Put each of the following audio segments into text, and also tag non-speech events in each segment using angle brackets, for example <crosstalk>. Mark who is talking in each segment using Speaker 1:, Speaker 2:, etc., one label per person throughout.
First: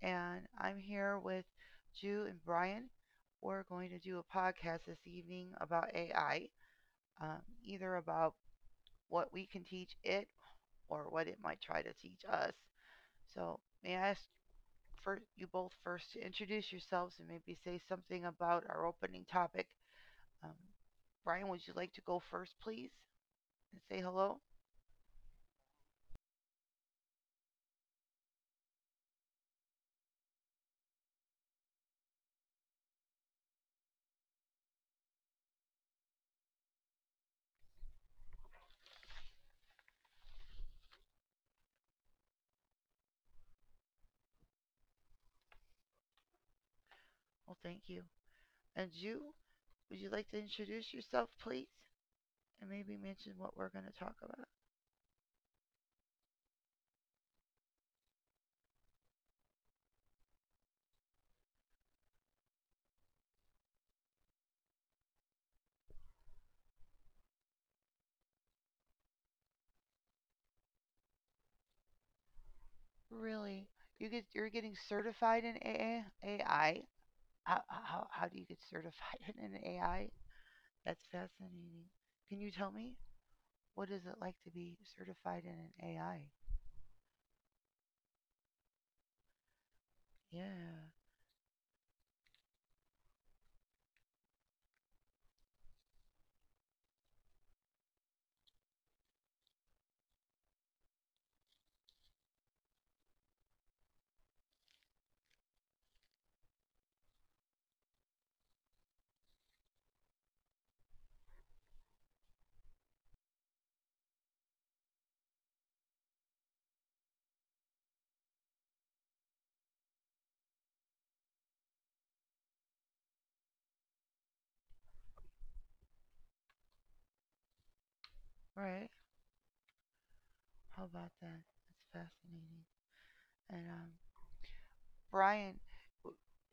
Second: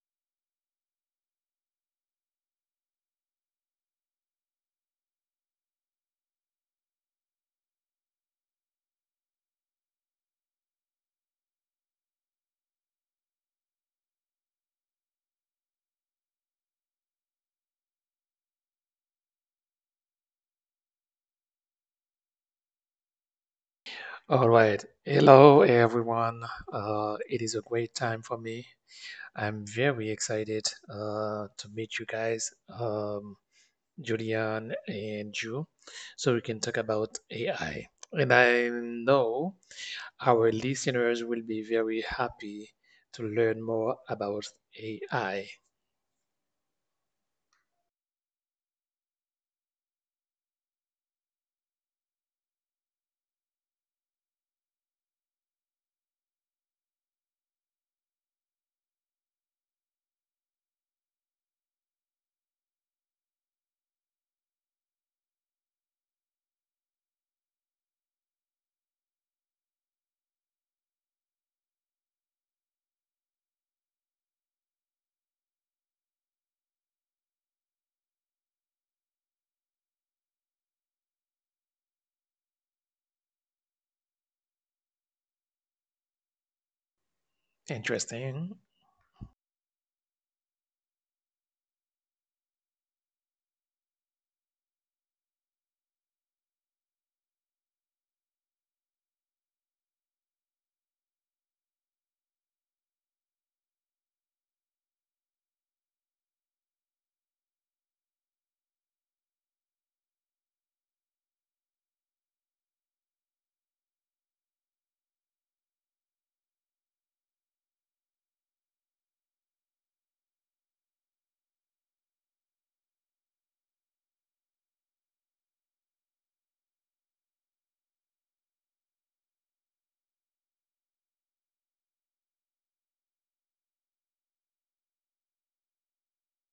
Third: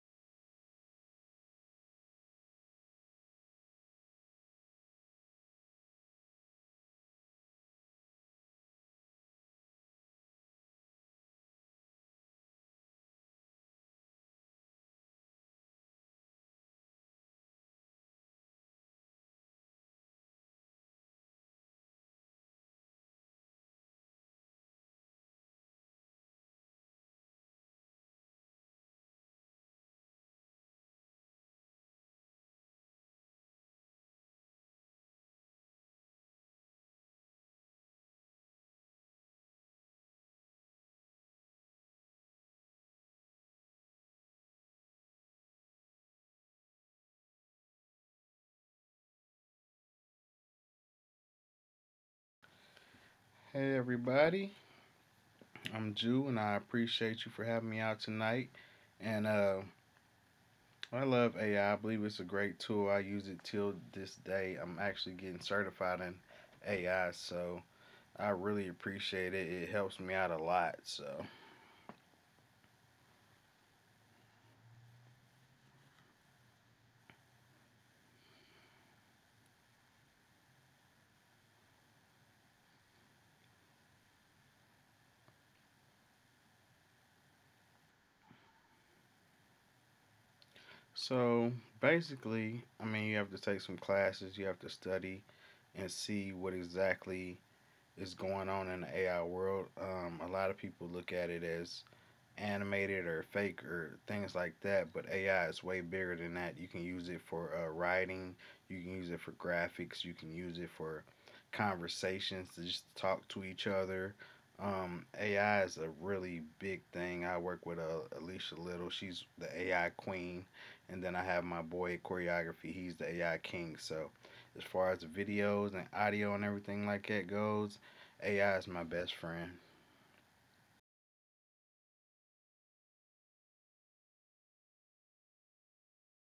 Speaker 1: and I'm here with Ju and Brian. We're going to do a podcast this evening about AI, either about what we can teach it or what it might try to teach us. So, may I ask for you both first to introduce yourselves and maybe say something about our opening topic? Um, Brian, would you like to go first, please, and say hello?
Speaker 2: All right. Hello, everyone. It is a great time for me. I'm very excited to meet you guys, Julian and you, so we can talk about AI. And I know our listeners will be very happy to learn more about AI.
Speaker 1: Well, thank you. And Ju, would you like to introduce yourself, please? And maybe mention what we're
Speaker 3: Hey
Speaker 1: going to talk about.
Speaker 3: everybody, I'm Jew, and I appreciate you for having me out tonight. And I love AI. I believe it's a great tool. I use it till this day. I'm actually getting certified in AI, so I really appreciate it. It helps me out a lot. So,
Speaker 1: Really, you're getting certified in AA, AI. How do you get certified <laughs> in AI? That's fascinating. Can you tell me what is it like to be certified in an AI?
Speaker 2: Interesting.
Speaker 1: Yeah,
Speaker 3: so basically, I mean, you have to take some classes. You have to study and see what exactly is going on in the AI world. A lot of people look at it as animated or fake or things like that. But AI is way bigger than that. You can use it for writing, you can use it for graphics, you can use it for conversations to just talk to each other. AI is a really big thing. I work with Alicia Little. She's the AI queen. And then I have my boy at choreography. He's the AI king. So, as far as the videos and audio and everything like that goes, AI
Speaker 1: right.
Speaker 3: is my best friend.
Speaker 1: How about that? That's fascinating. And Brian,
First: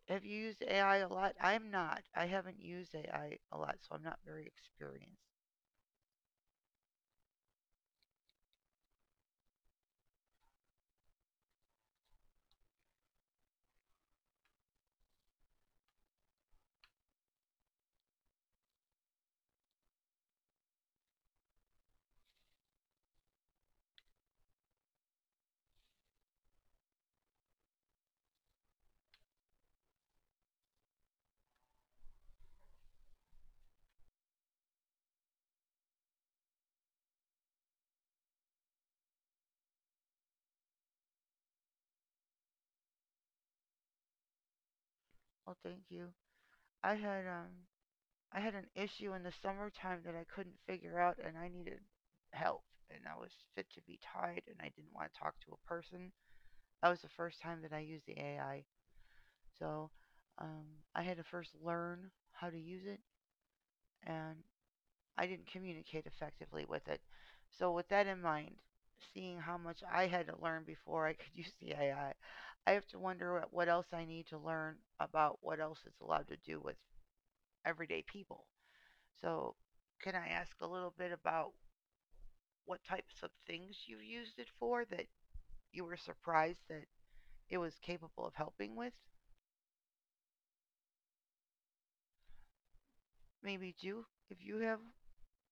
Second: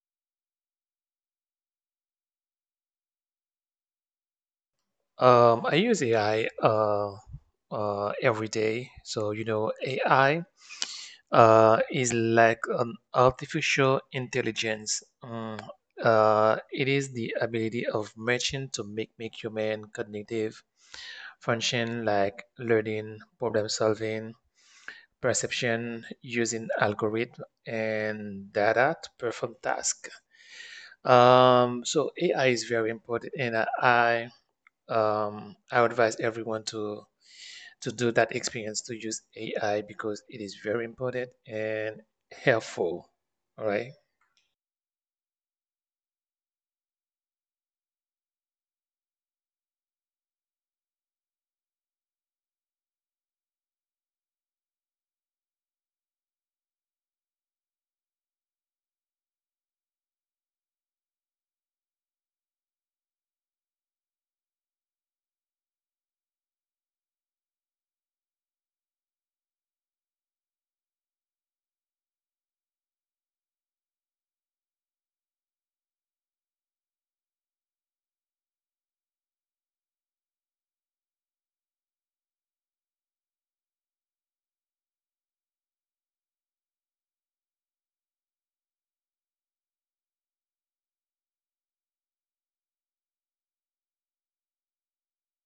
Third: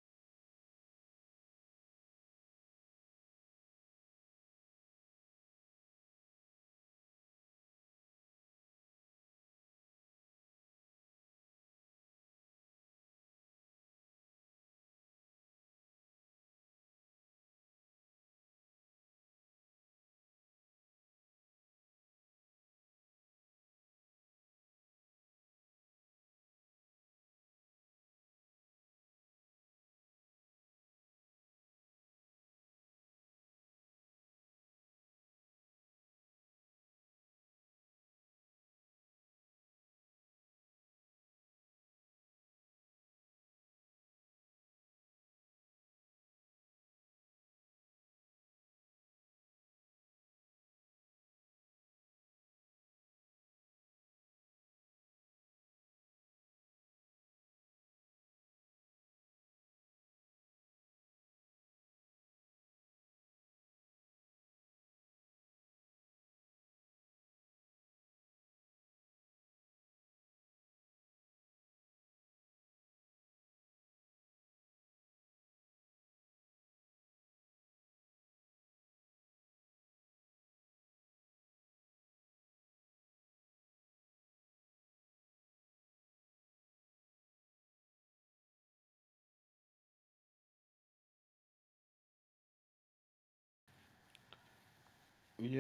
Speaker 1: have you used AI a lot? I'm not. I haven't used AI a lot, so I'm not very experienced.
Speaker 2: I use AI every day. So, you know, AI is like an artificial intelligence. It is the ability of machine to make human cognitive function like learning, problem solving, perception using algorithm and data to perform task. So AI is very important, and I advise everyone to do that experience to use AI because it is very important and helpful. All right.
Speaker 1: Well, thank you. I had um I had an issue in the summertime that I couldn't figure out, and I needed help. And I was fit to be tied, and I didn't want to talk to a person. That was the first time that I used the AI. So um, I had to first learn how to use it, and I didn't communicate effectively with it. So, with that in mind, seeing how much I had to learn before I could <laughs> use the AI, I have to wonder what else I need to learn about what else it's allowed to do with everyday people. So, can I ask a little bit about what types of things you've used it for that you were surprised that it was capable of helping with? Maybe you, if you have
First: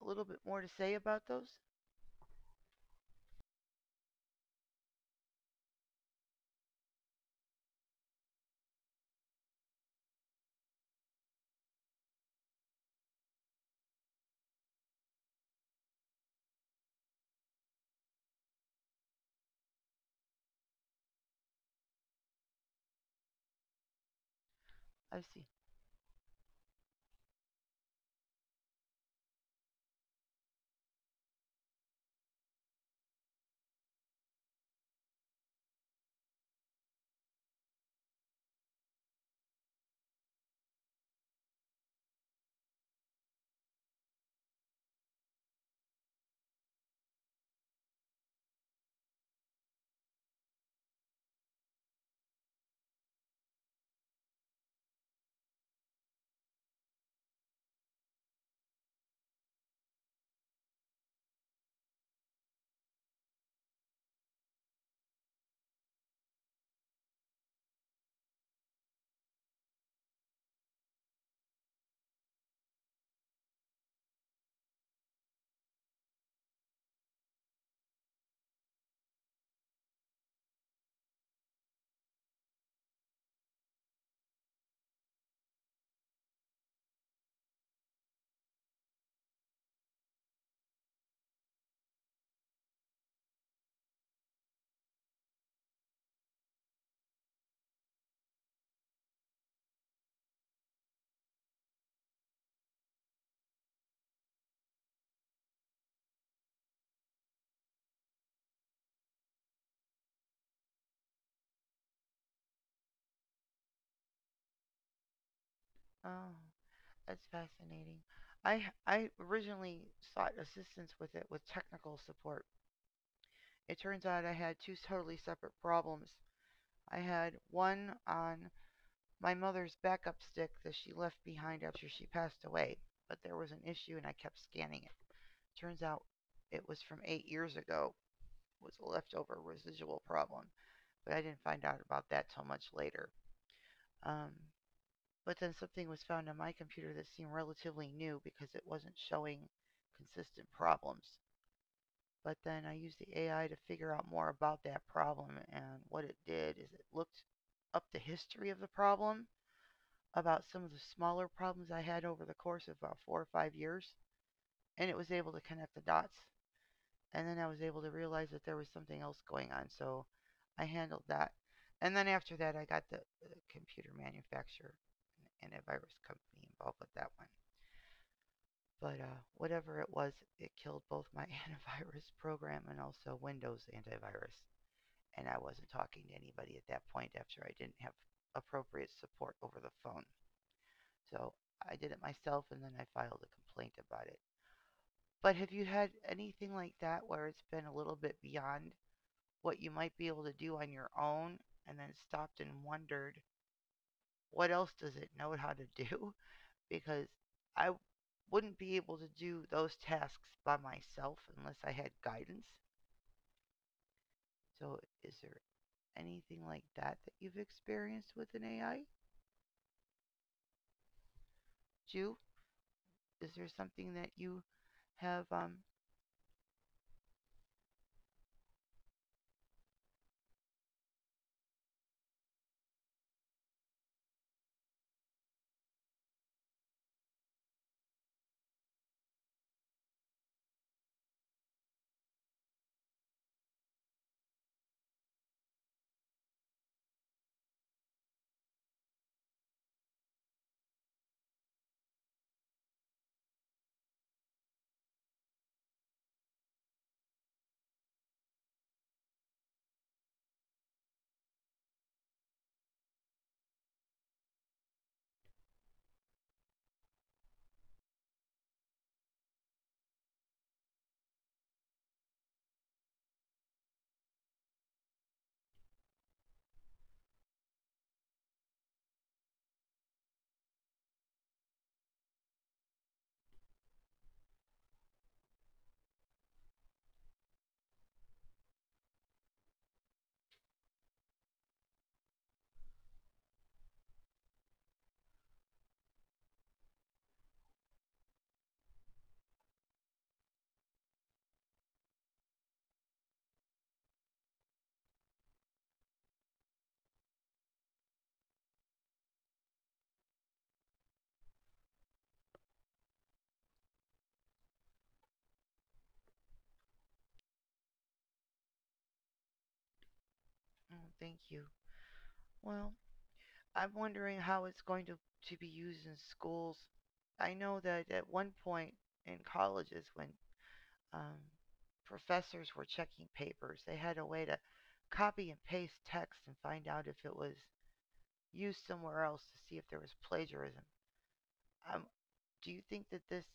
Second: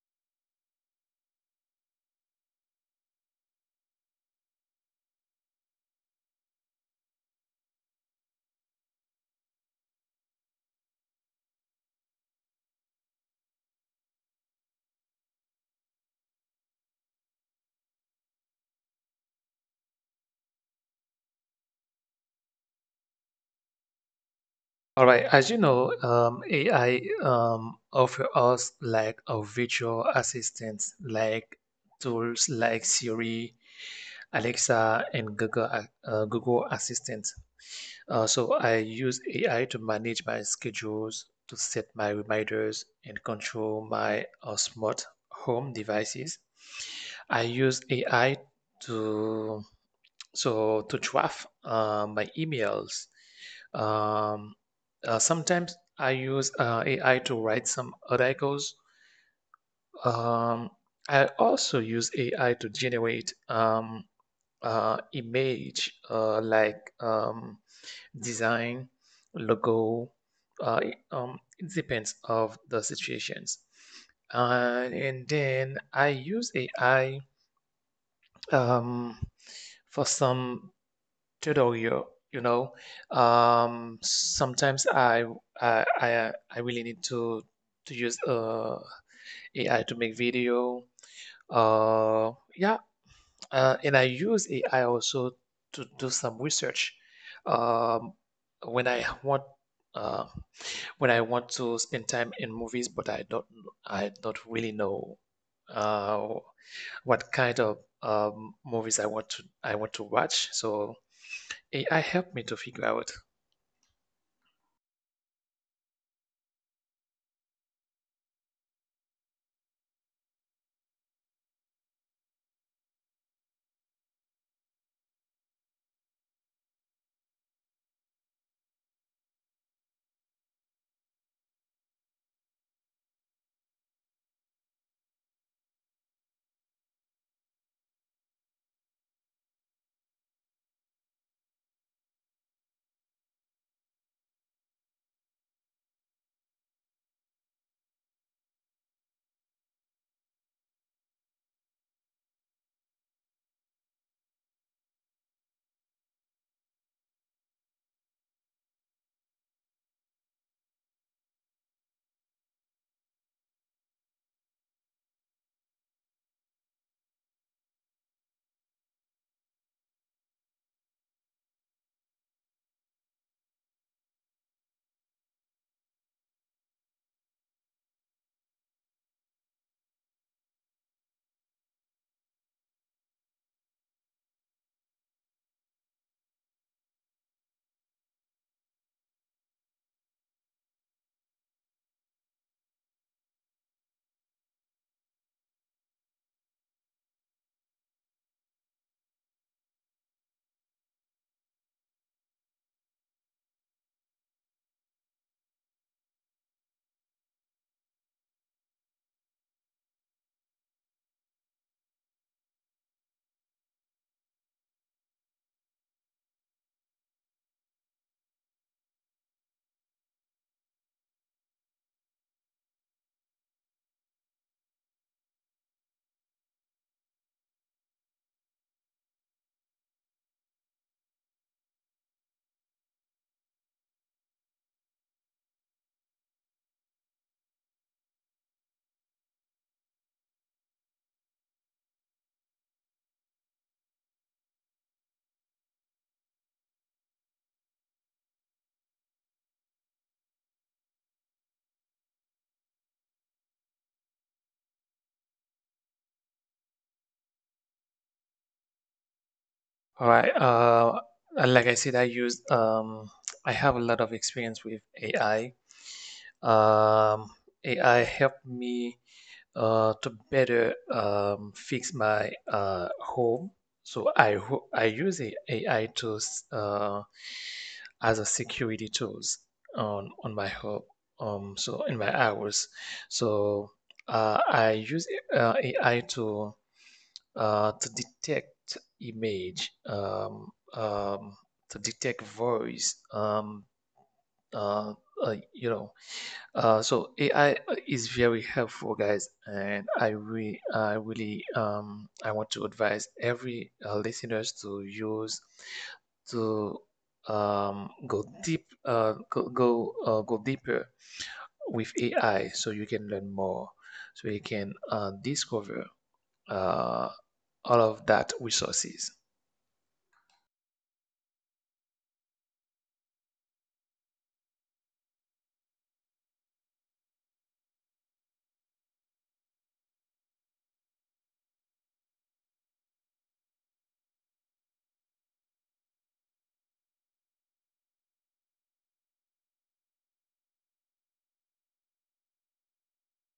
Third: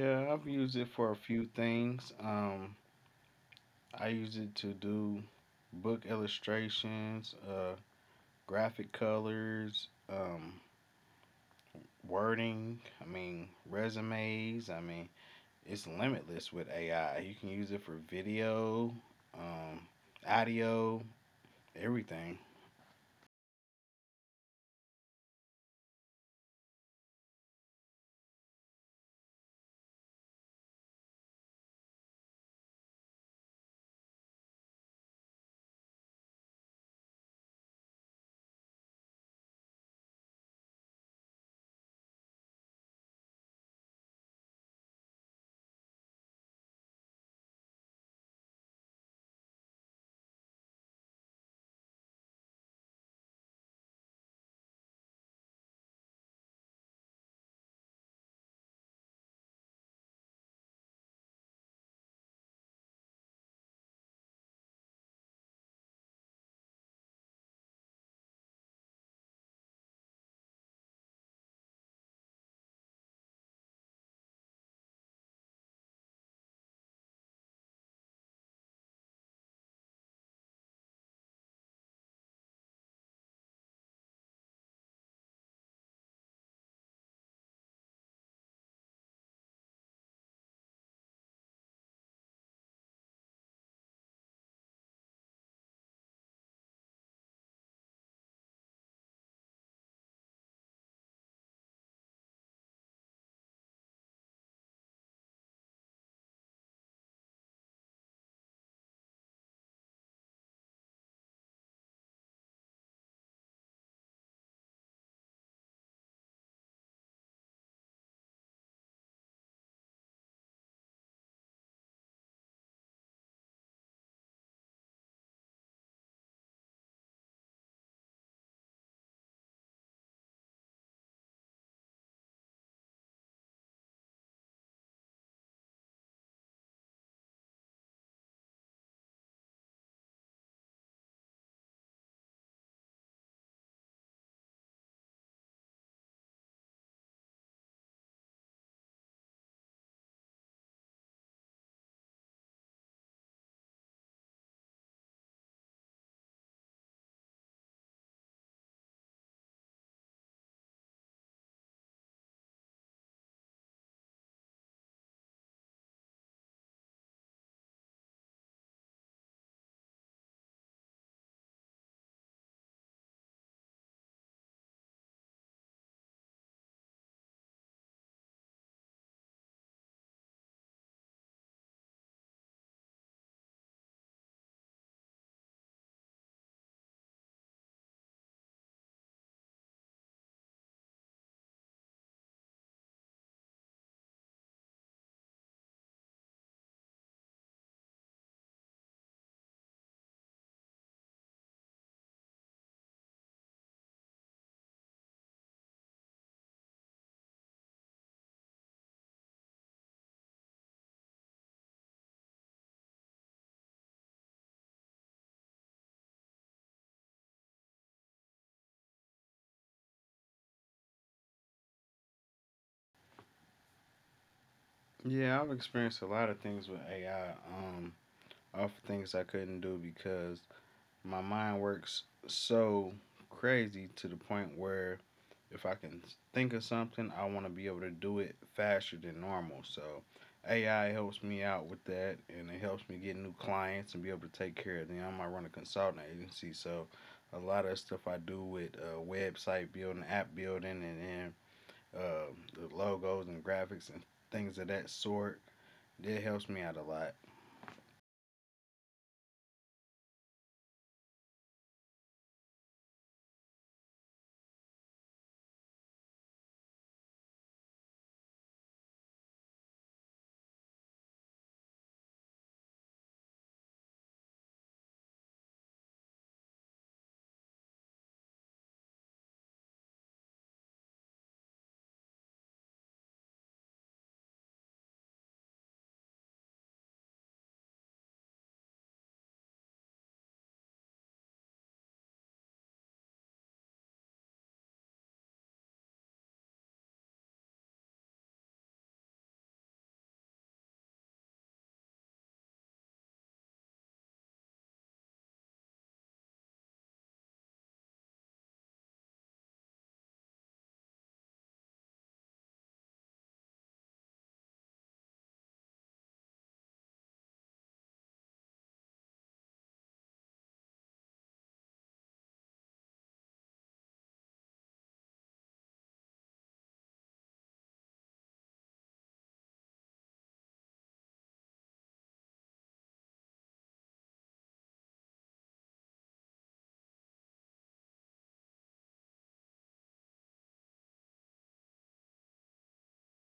Speaker 1: a little bit
Speaker 3: I've
Speaker 1: more to
Speaker 3: used it
Speaker 1: say
Speaker 3: for a
Speaker 1: about
Speaker 3: few
Speaker 1: those?
Speaker 3: things. I use it to do book illustrations, graphic colors, wording. I mean, resumes. I mean, it's limitless with AI. You can use it for video, um, audio, everything.
Speaker 2: All
Speaker 1: I
Speaker 2: right,
Speaker 1: see.
Speaker 2: as you know, AI offer us like a virtual assistants, like tools like Siri, Alexa, and Google Assistant. So I use AI to manage my schedules, to set my reminders, and control my smart home devices. I use AI to to draft my emails, um, sometimes I use AI to write some articles. Um, I also use AI to generate image like design, logo. It it depends of the situations. And then I use AI um, for some Toto, you know, sometimes I really need to use AI to make video. Uh, yeah, and I use AI also to do some research. Um, when I want uh, when I want to spend time in movies, but I don't really know uh, what kind of movies I want to watch. So AI helped me to figure out.
Speaker 1: Oh, that's fascinating. I originally sought assistance with it with technical support. It turns out I had two totally separate problems. I had one on my mother's backup stick that she left behind after she passed away, but there was an issue and I kept scanning it. Turns out it was from 8 years ago. It was a leftover residual problem, but I didn't find out about that till much later. Um, but then something was found on my computer that seemed relatively new because it wasn't showing consistent problems. But then I used the AI to figure out more about that problem, and what it did is it looked up the history of the problem about some of the smaller problems I had over the course of about 4 or 5 years, and it was able to connect the dots. And then I was able to realize that there was something else going on, so I handled that. And then after that, I got the computer manufacturer and a virus company involved with that one. But whatever it was, it killed both my <laughs> antivirus program and also Windows antivirus. And I wasn't talking to anybody at that point after I didn't have appropriate support over the phone. So I did it myself and then I filed a complaint about it. But have you had anything like that where it's been a little bit beyond what you might be able to do on your own and then stopped and wondered what else does it know how to do? <laughs> Because I wouldn't be able to do those tasks by myself unless I had guidance. So is there anything like that that you've experienced with an AI? Ju, is there something that you have
Speaker 3: Yeah, I've
Speaker 1: um
Speaker 3: experienced a lot of things with AI. Um, off of things I couldn't do because my mind works so crazy to the point where if I can think of something, I want to be able to do it faster than normal. So AI helps me out with that, and it helps me get new clients and be able to take care of them. I run a consulting agency, so a lot of stuff I do with website building, app building, and then uh, the logos and graphics and things of that sort. It helps me out a lot.
Speaker 2: All right. And like I said, I use I have a lot of experience with AI. Um, AI helped me to better fix my home. So I use the AI tools as a security tools on my home. So in my hours, so I use AI to detect image, to detect voice, uh, you know. So AI is very helpful, guys, and I really, I want to advise every listeners to use to go deep, go deeper with AI, so you can learn more, so you can discover Uh, all of that resources.
Speaker 1: oh, thank you. Well, I'm wondering how it's going to be used in schools. I know that at one point in colleges, when um, professors were checking papers, they had a way to copy and paste text and find out if it was used somewhere else to see if there was plagiarism. Um, do you think that this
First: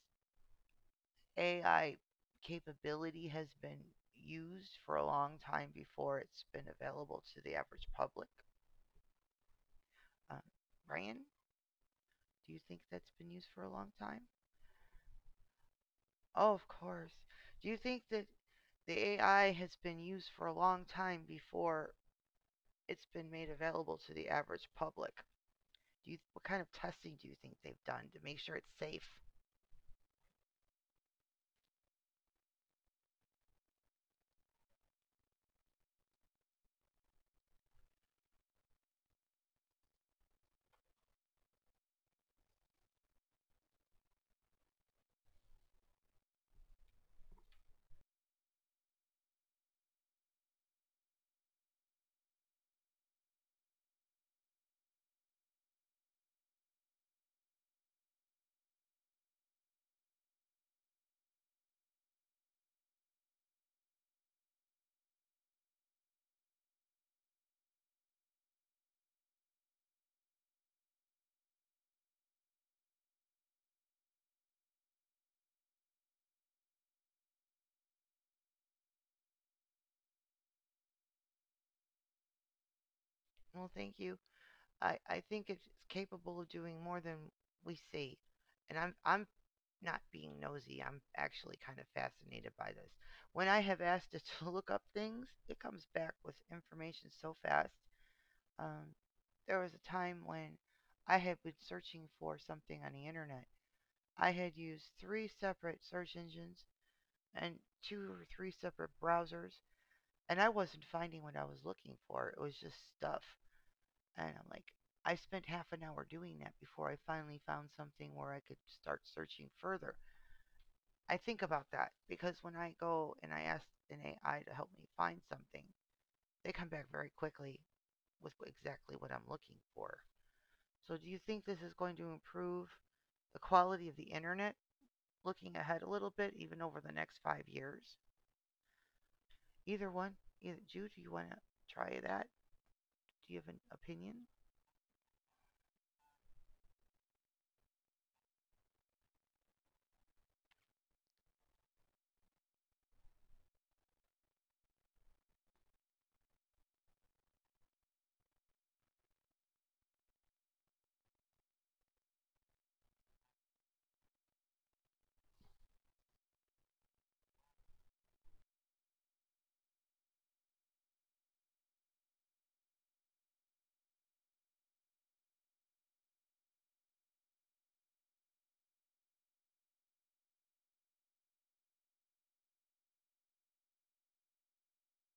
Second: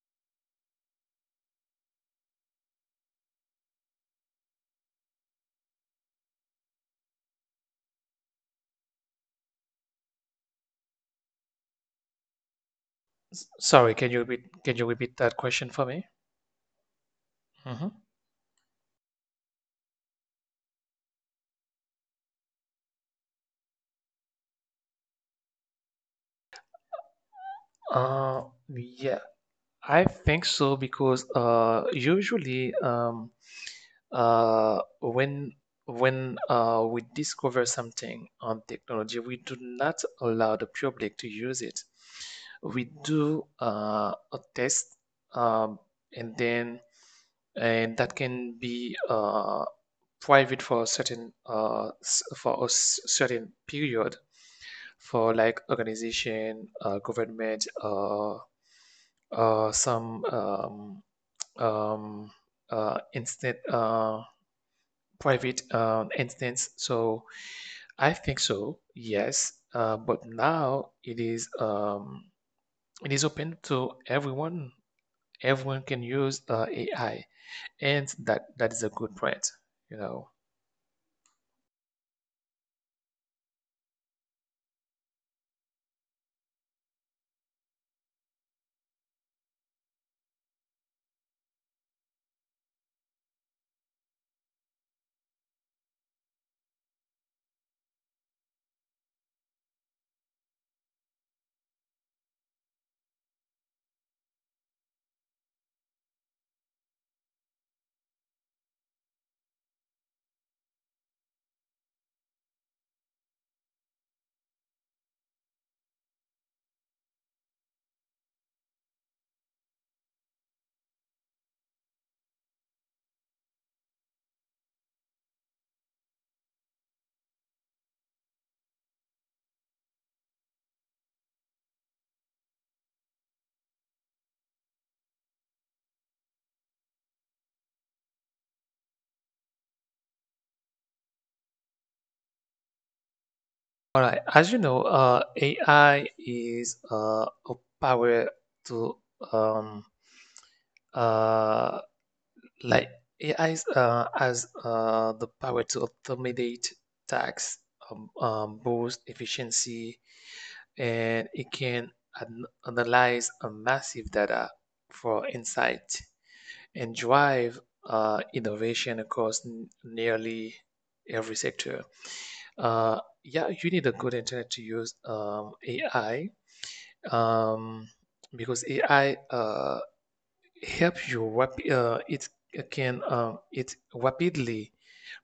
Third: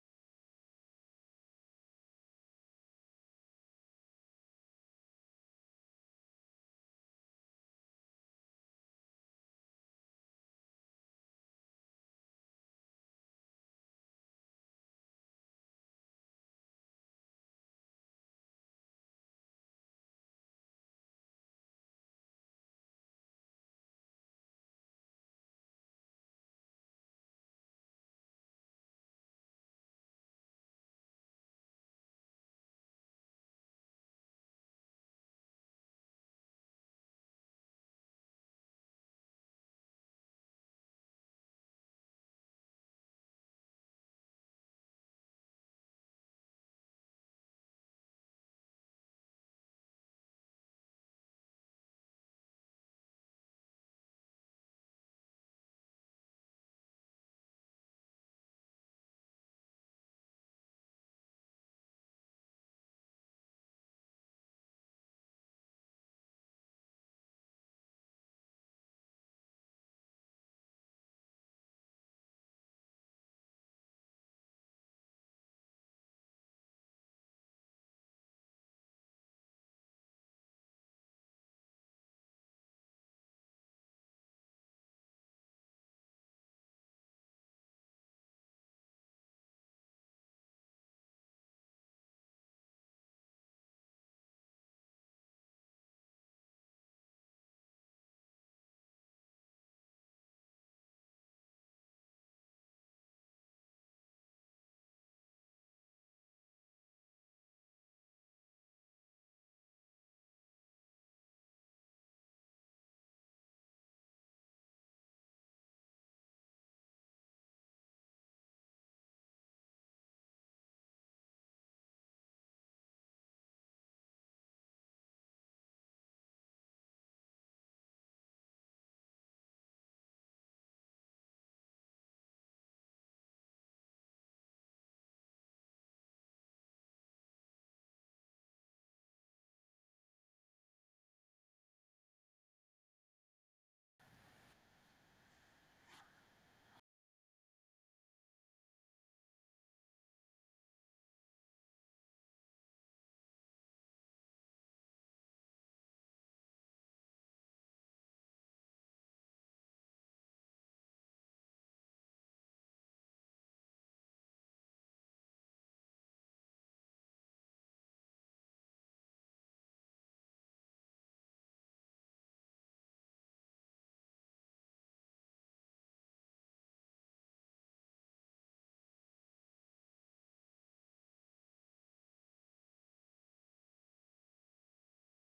Speaker 1: AI capability has been used for a long time before it's been available to the average public? Um, Ryan, do you think that's been used for a long
Speaker 2: Sorry,
Speaker 1: time?
Speaker 2: can you repeat that question for me?
Speaker 1: Oh, of course. Do you
Speaker 2: Hmm.
Speaker 1: think that the AI has been used for a long time before it's been made available to the average public? What kind of testing do you think they've done to make
Speaker 2: Uh,
Speaker 1: sure it's safe?
Speaker 2: yeah, I think so because usually um, when when we discover something on technology, we do not allow the public to use it. We do a test, um, and then and that can be private for a certain certain period for like organization, government, some um, instant. Private instance. So I think so, yes. But now it is open to everyone. Everyone can use AI, and that is a good trend, you know.
Speaker 1: Well, thank you. I think it's capable of doing more than we see. And I'm not being nosy. I'm actually kind of fascinated by this. When I have asked it <laughs> to look up things, it comes back with information so fast. Um, there was a time when I had been searching for something on the internet. I had used three separate search engines and two or three separate browsers, and I wasn't finding what I was looking for. It was just stuff. And I'm like, I spent half an hour doing that before I finally found something where I could start searching further. I think about that because when I go and I ask an AI to help me find something, they come back very quickly with exactly what I'm looking for. So do you think this is going to improve the quality of the internet looking ahead a little bit, even over the next 5 years? Either one. Either, Jude, do you want to try that? Do you have an
Speaker 2: All right.
Speaker 1: opinion?
Speaker 2: As you know, AI is a power to um, uh, like AI is, has the power to automate tasks, boost efficiency, and it can analyze a massive data for insight and drive innovation across nearly every sector. Yeah, you need a good internet to use AI um, because AI it can it rapidly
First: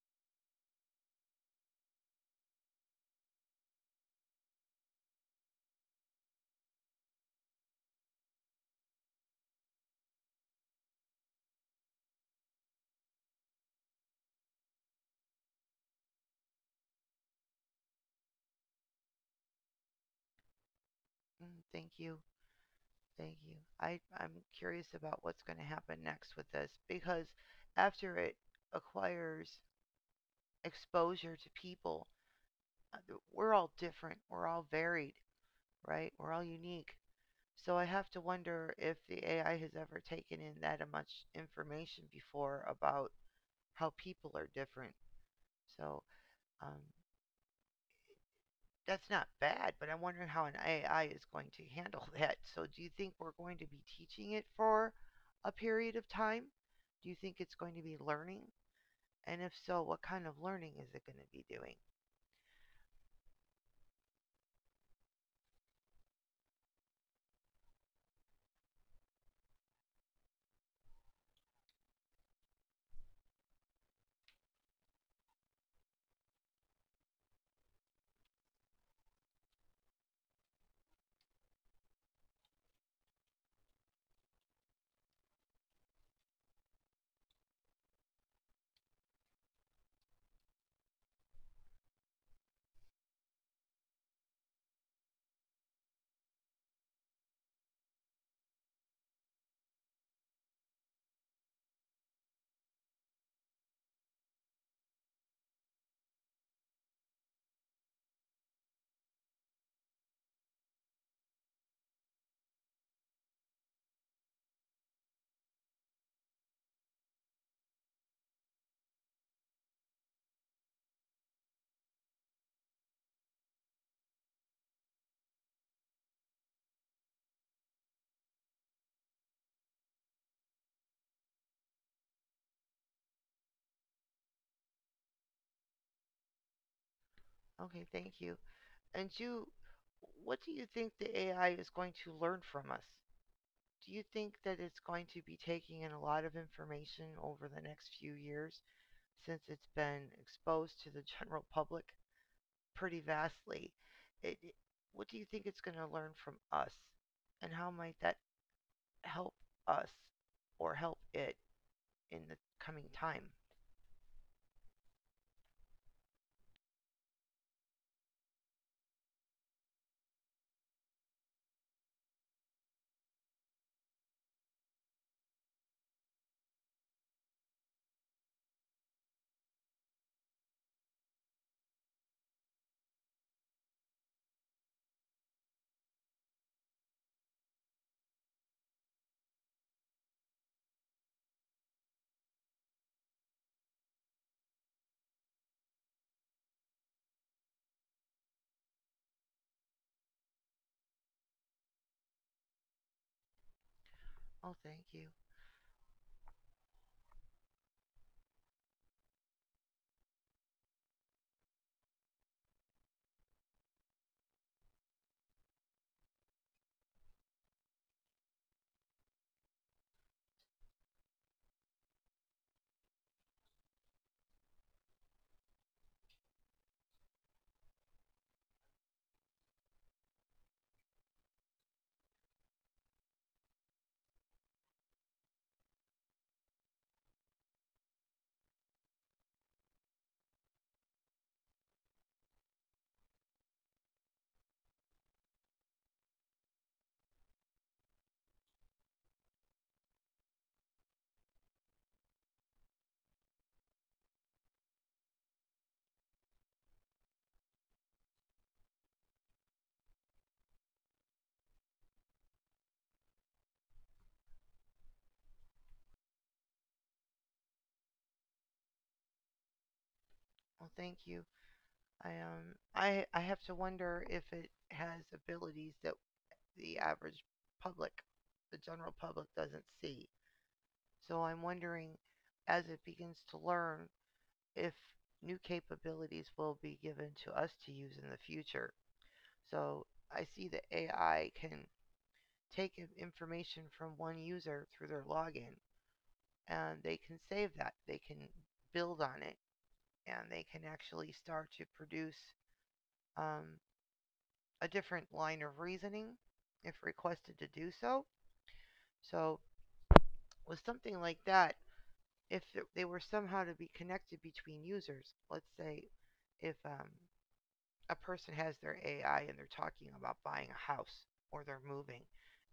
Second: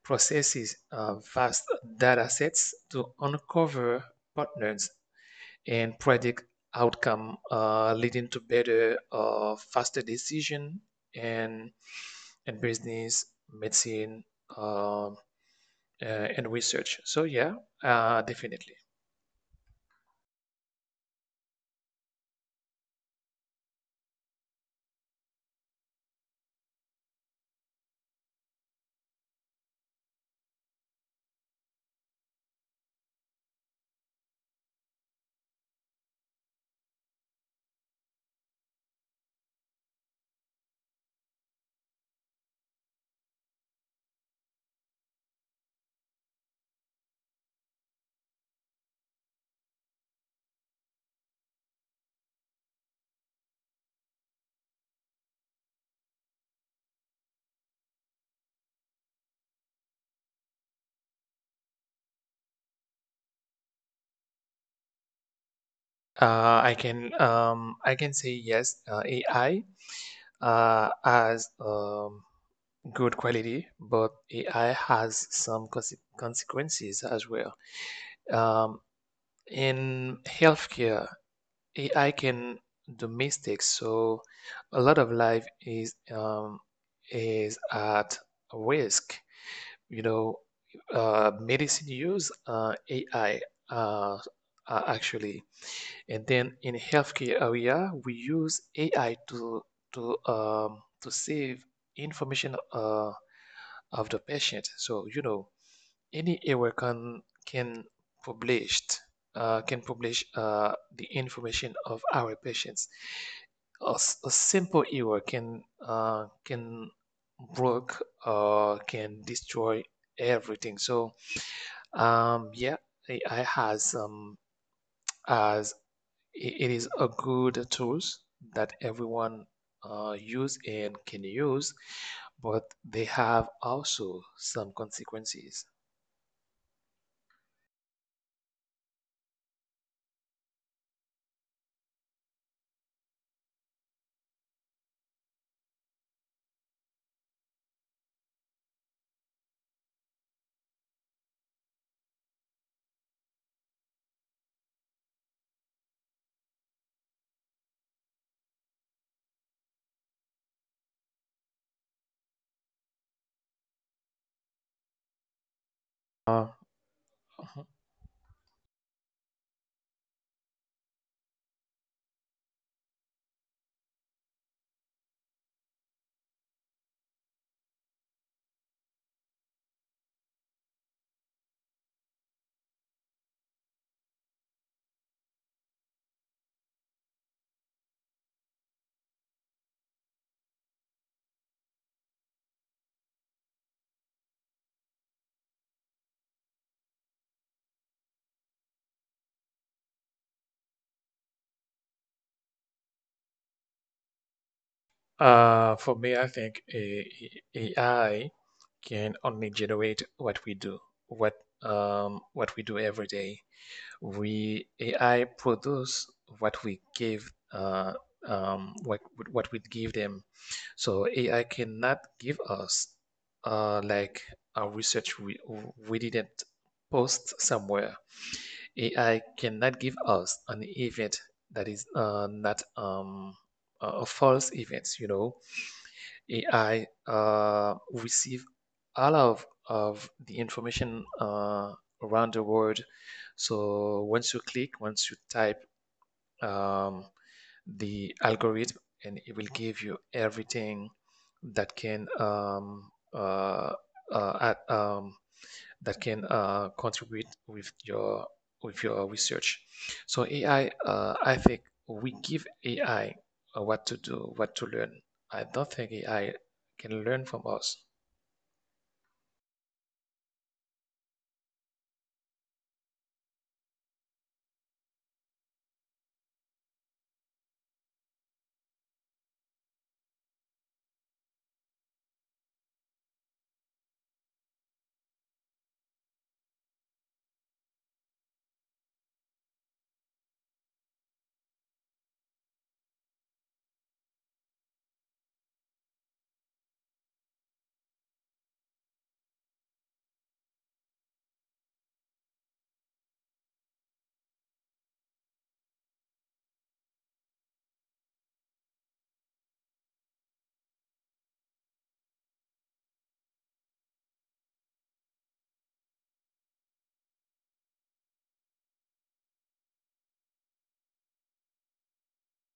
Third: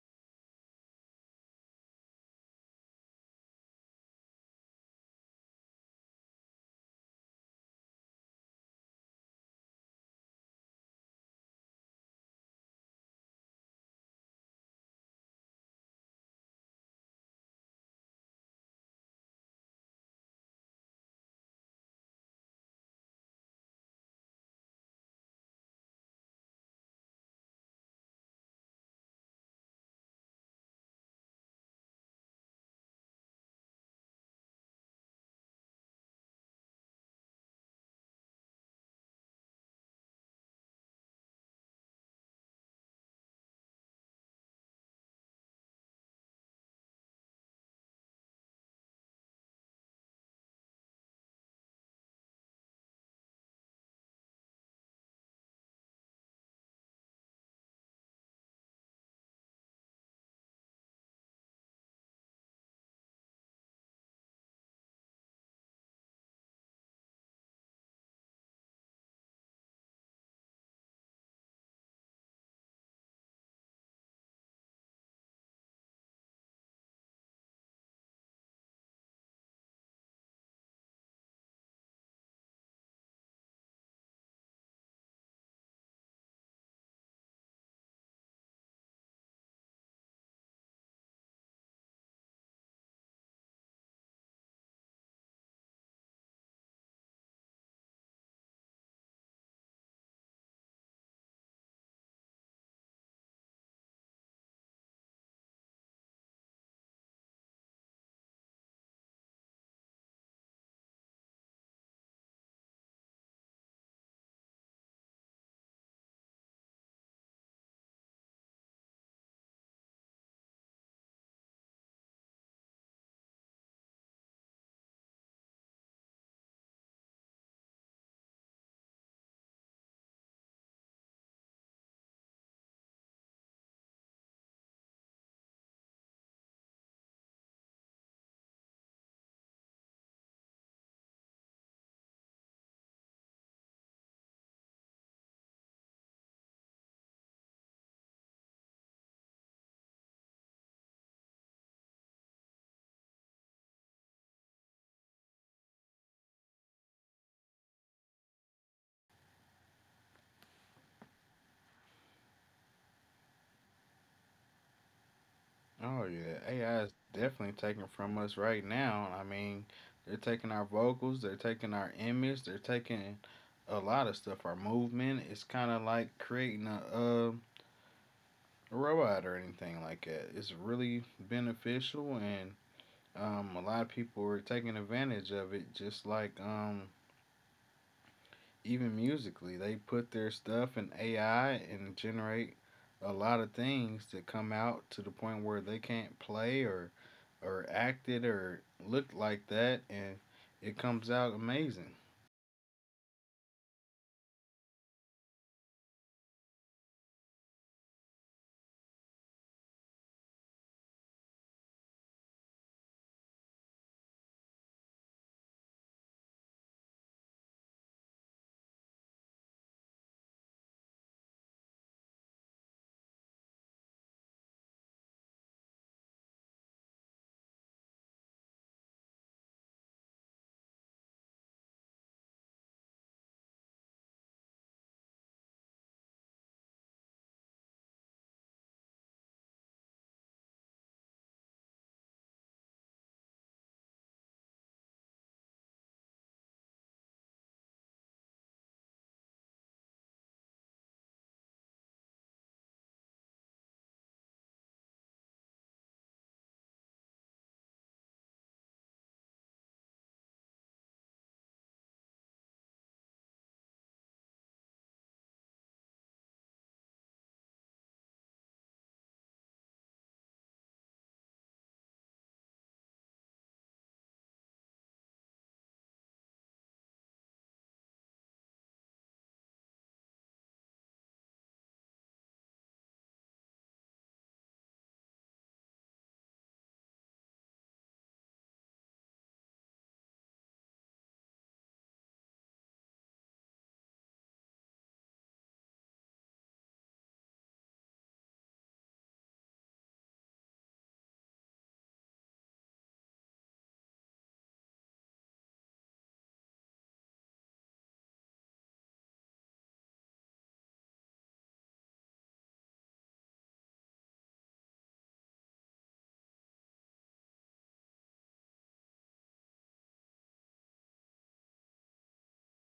Speaker 2: processes vast data sets to uncover patterns and predict outcome, leading to better, faster decision and and business, medicine, uh, uh, and research. So yeah, definitely.
Speaker 1: Mm, thank you. Thank you. I'm curious about what's going to happen next with this because after it acquires exposure to people, uh, we're all different. We're all varied, right? We're all unique. So I have to wonder if the AI has ever taken in that much information before about how people are different. So um, that's not bad, but I'm wondering how an AI is going to handle <laughs> that. So do you think we're going to be teaching it for a period of time? Do you think it's going to be learning? And if so, what kind of learning is it going to be doing?
Speaker 2: I can say yes, AI has good quality, but AI has some consequences as well. Um, in healthcare, AI can do mistakes, so a lot of life is at risk. You know, medicine use AI uh, actually. And then in healthcare area, we use AI to to save information of the patient. So you know, any error published can publish the information of our patients. A simple error can broke or can destroy everything. So yeah, AI has, it is a good tools that everyone use and can use, but they have also some consequences.
Speaker 1: Okay, thank you. And you, what do you think the AI is going to learn from us? Do you think that it's going to be taking in a lot of information over the next few years since it's been exposed to the general <laughs> public pretty vastly? It, it- what do you think it's going to learn from us? And how might that help us or help it in the coming time?
Speaker 3: Oh yeah,
Speaker 2: Uh,
Speaker 3: AI is definitely
Speaker 2: Mhm.
Speaker 3: taking from us right now. I mean, they're taking our vocals, they're taking our image, they're taking a lot of stuff. Our movement is kind of like creating a robot or anything like that. It's really beneficial, and a lot of people are taking advantage of it. Just like even musically, they put their stuff in AI and generate a lot of things that come out to the point where they can't play or act it or look like that, and it comes out amazing.
Speaker 1: Oh, thank you.
Speaker 2: For me, I think AI can only generate what we do, what what we do every day. We AI produce what we give um, what what we give them. So AI cannot give us like a research we didn't post somewhere. AI cannot give us an event that is not a false event. You know, AI receive all of the information around the world. So once you click, once you type um, the algorithm and it will give you everything that uh, at, um, can contribute with your research. So AI, I think we give AI what to do, what to learn. I don't think AI can learn from us.
Speaker 1: Oh, thank you. I have to wonder if it has abilities that the average public, the general public, doesn't see. So I'm wondering, as it begins to learn, if new capabilities will be given to us to use in the future. So I see that AI can take information from one user through their login and they can save that. They can build on it and they can actually start to produce um, a different line of reasoning if requested to do so. So, with something like that, if they were somehow to be connected between users, let's say if a person has their AI and they're talking about buying a house or they're moving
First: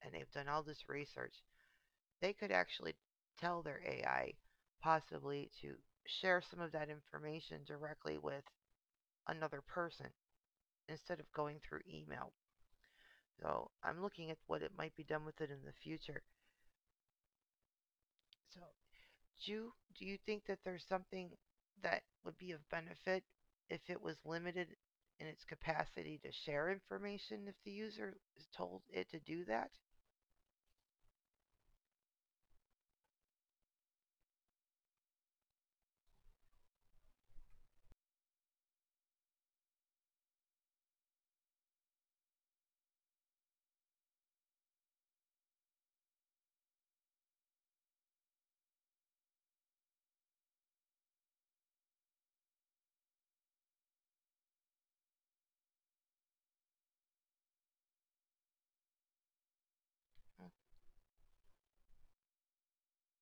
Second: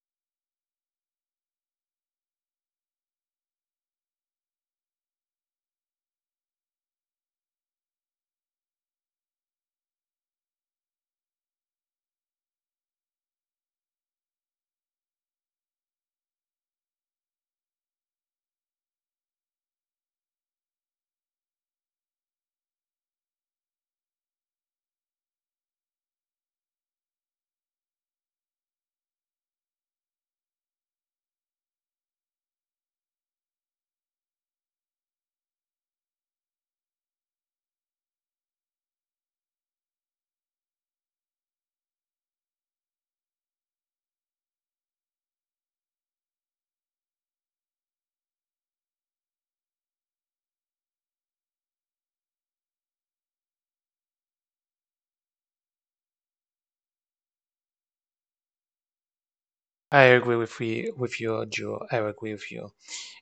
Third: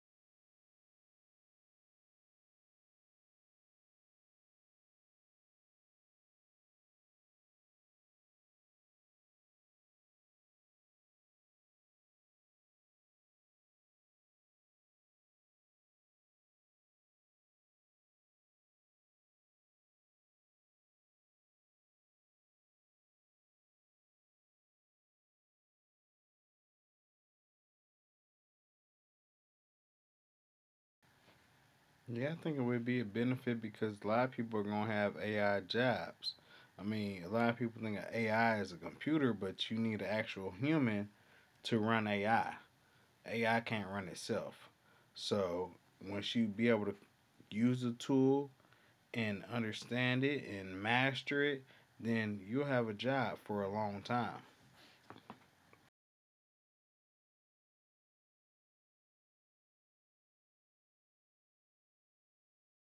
Speaker 1: and they've done all this research, they could actually tell their AI possibly to share some of that information directly with another person instead of going through email. So I'm looking at what it might be done with it in the future. So you think that there's something that would be of benefit if it was limited in its capacity to share information if the user is told it to do that?
Speaker 3: Yeah, I think it would be a benefit because a lot of people are gonna have AI jobs. I mean, a lot of people think of AI as a computer, but you need an actual human to run AI. AI can't run itself. So once you be able to use the tool and understand it and master it, then you'll have a job for a long time.
Speaker 2: I agree
Speaker 1: Mm,
Speaker 2: with you, Joe. I agree with you.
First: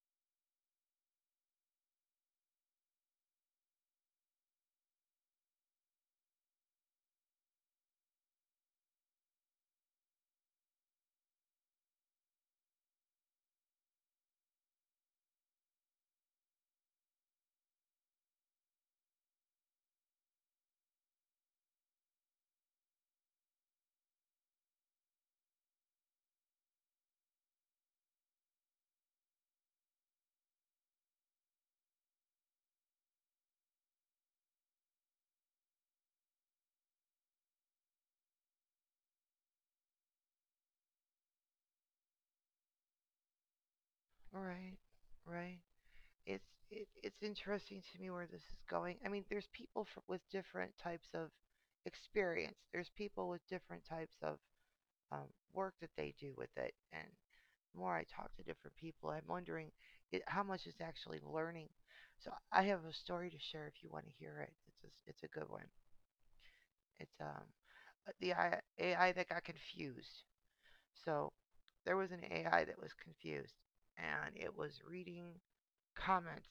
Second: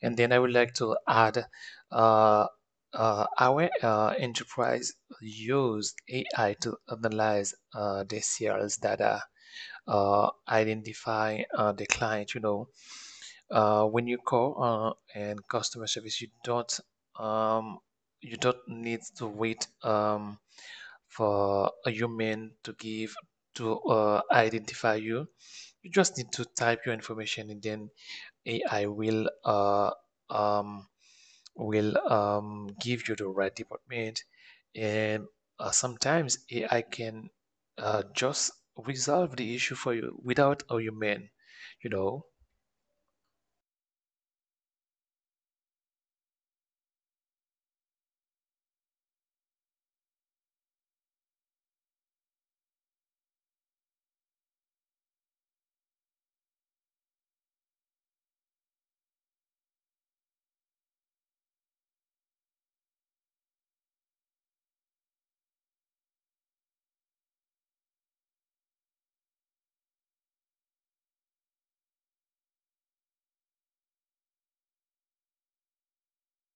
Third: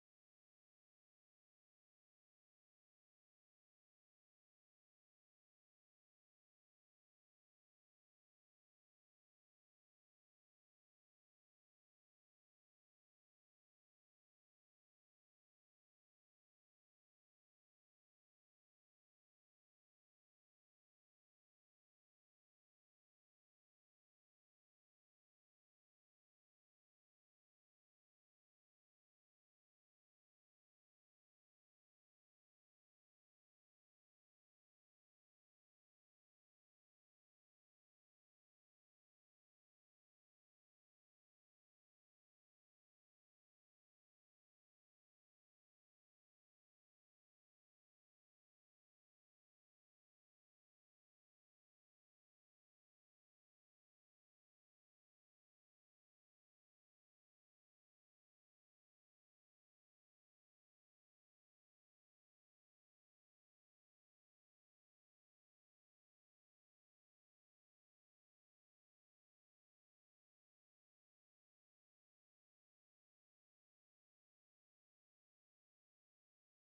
Speaker 2: And then I would like to add, uh, our enterprise use AI to analyze the sales data, identify the client, you know, when you call and customer service, um, you don't need to wait for a human to give to identify you. You just need to type your information and then AI um, will give you the right department. And sometimes AI can just resolve the issue for you without a human, you know.
Speaker 1: right, right. It's it's interesting to me where this is going. I mean, there's people with different types of experience. There's people with different types of um, work that they do with it. And the more I talk to different people, I'm wondering how much is actually learning. So I have a story to share if you want to hear it. It's a good one. It's AI that got confused. So there was an AI that was confused and it was reading comments.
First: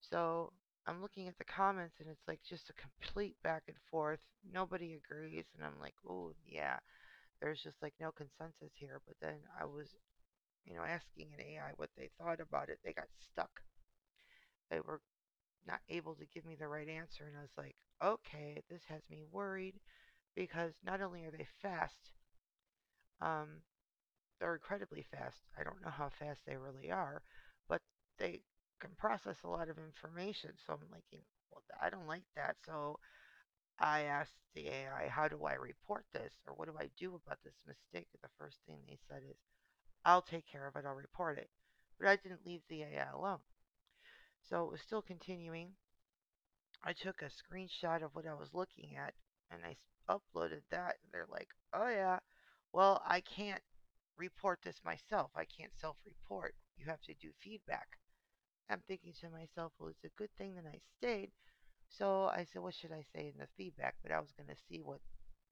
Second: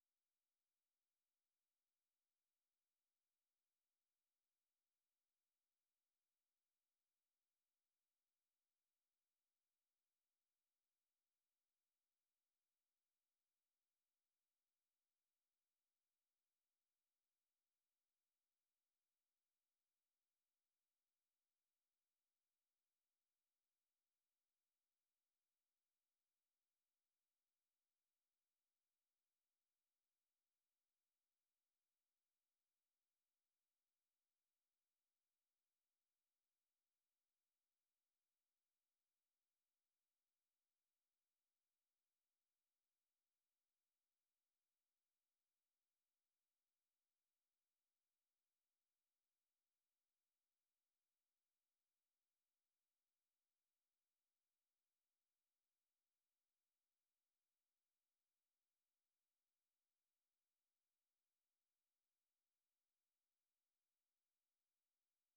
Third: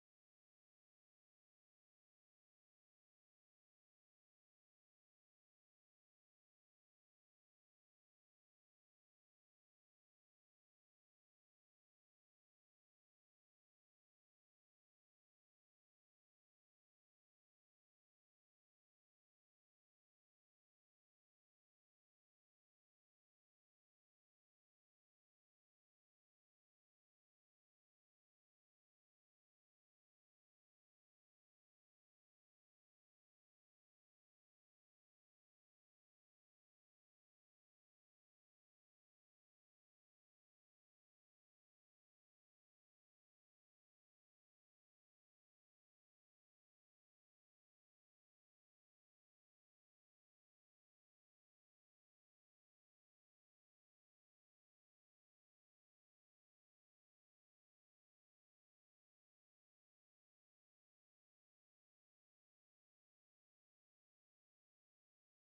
Speaker 1: So I'm looking at the comments and it's like just a complete back and forth. Nobody agrees. And I'm like, oh, yeah, there's just like no consensus here. But then I was asking an AI what they thought about it, they got stuck. They were not able to give me the right answer. And I was like, okay, this has me worried because not only are they fast, um, they're incredibly fast. I don't know how fast they really are, but they can process a lot of information. So I'm like, well, I don't like that. So I asked the AI, how do I report this or what do I do about this mistake? And the first thing they said is, "I'll take care of it, I'll report it." But I didn't leave the AI alone, so it was still continuing. I took a screenshot of what I was looking at and I uploaded that. And they're like, "Oh, yeah, well, I can't report this myself. I can't self report. You have to do feedback." I'm thinking to myself, well, it's a good thing that I stayed. So I said, "What should I say in the feedback?" But I was going to see what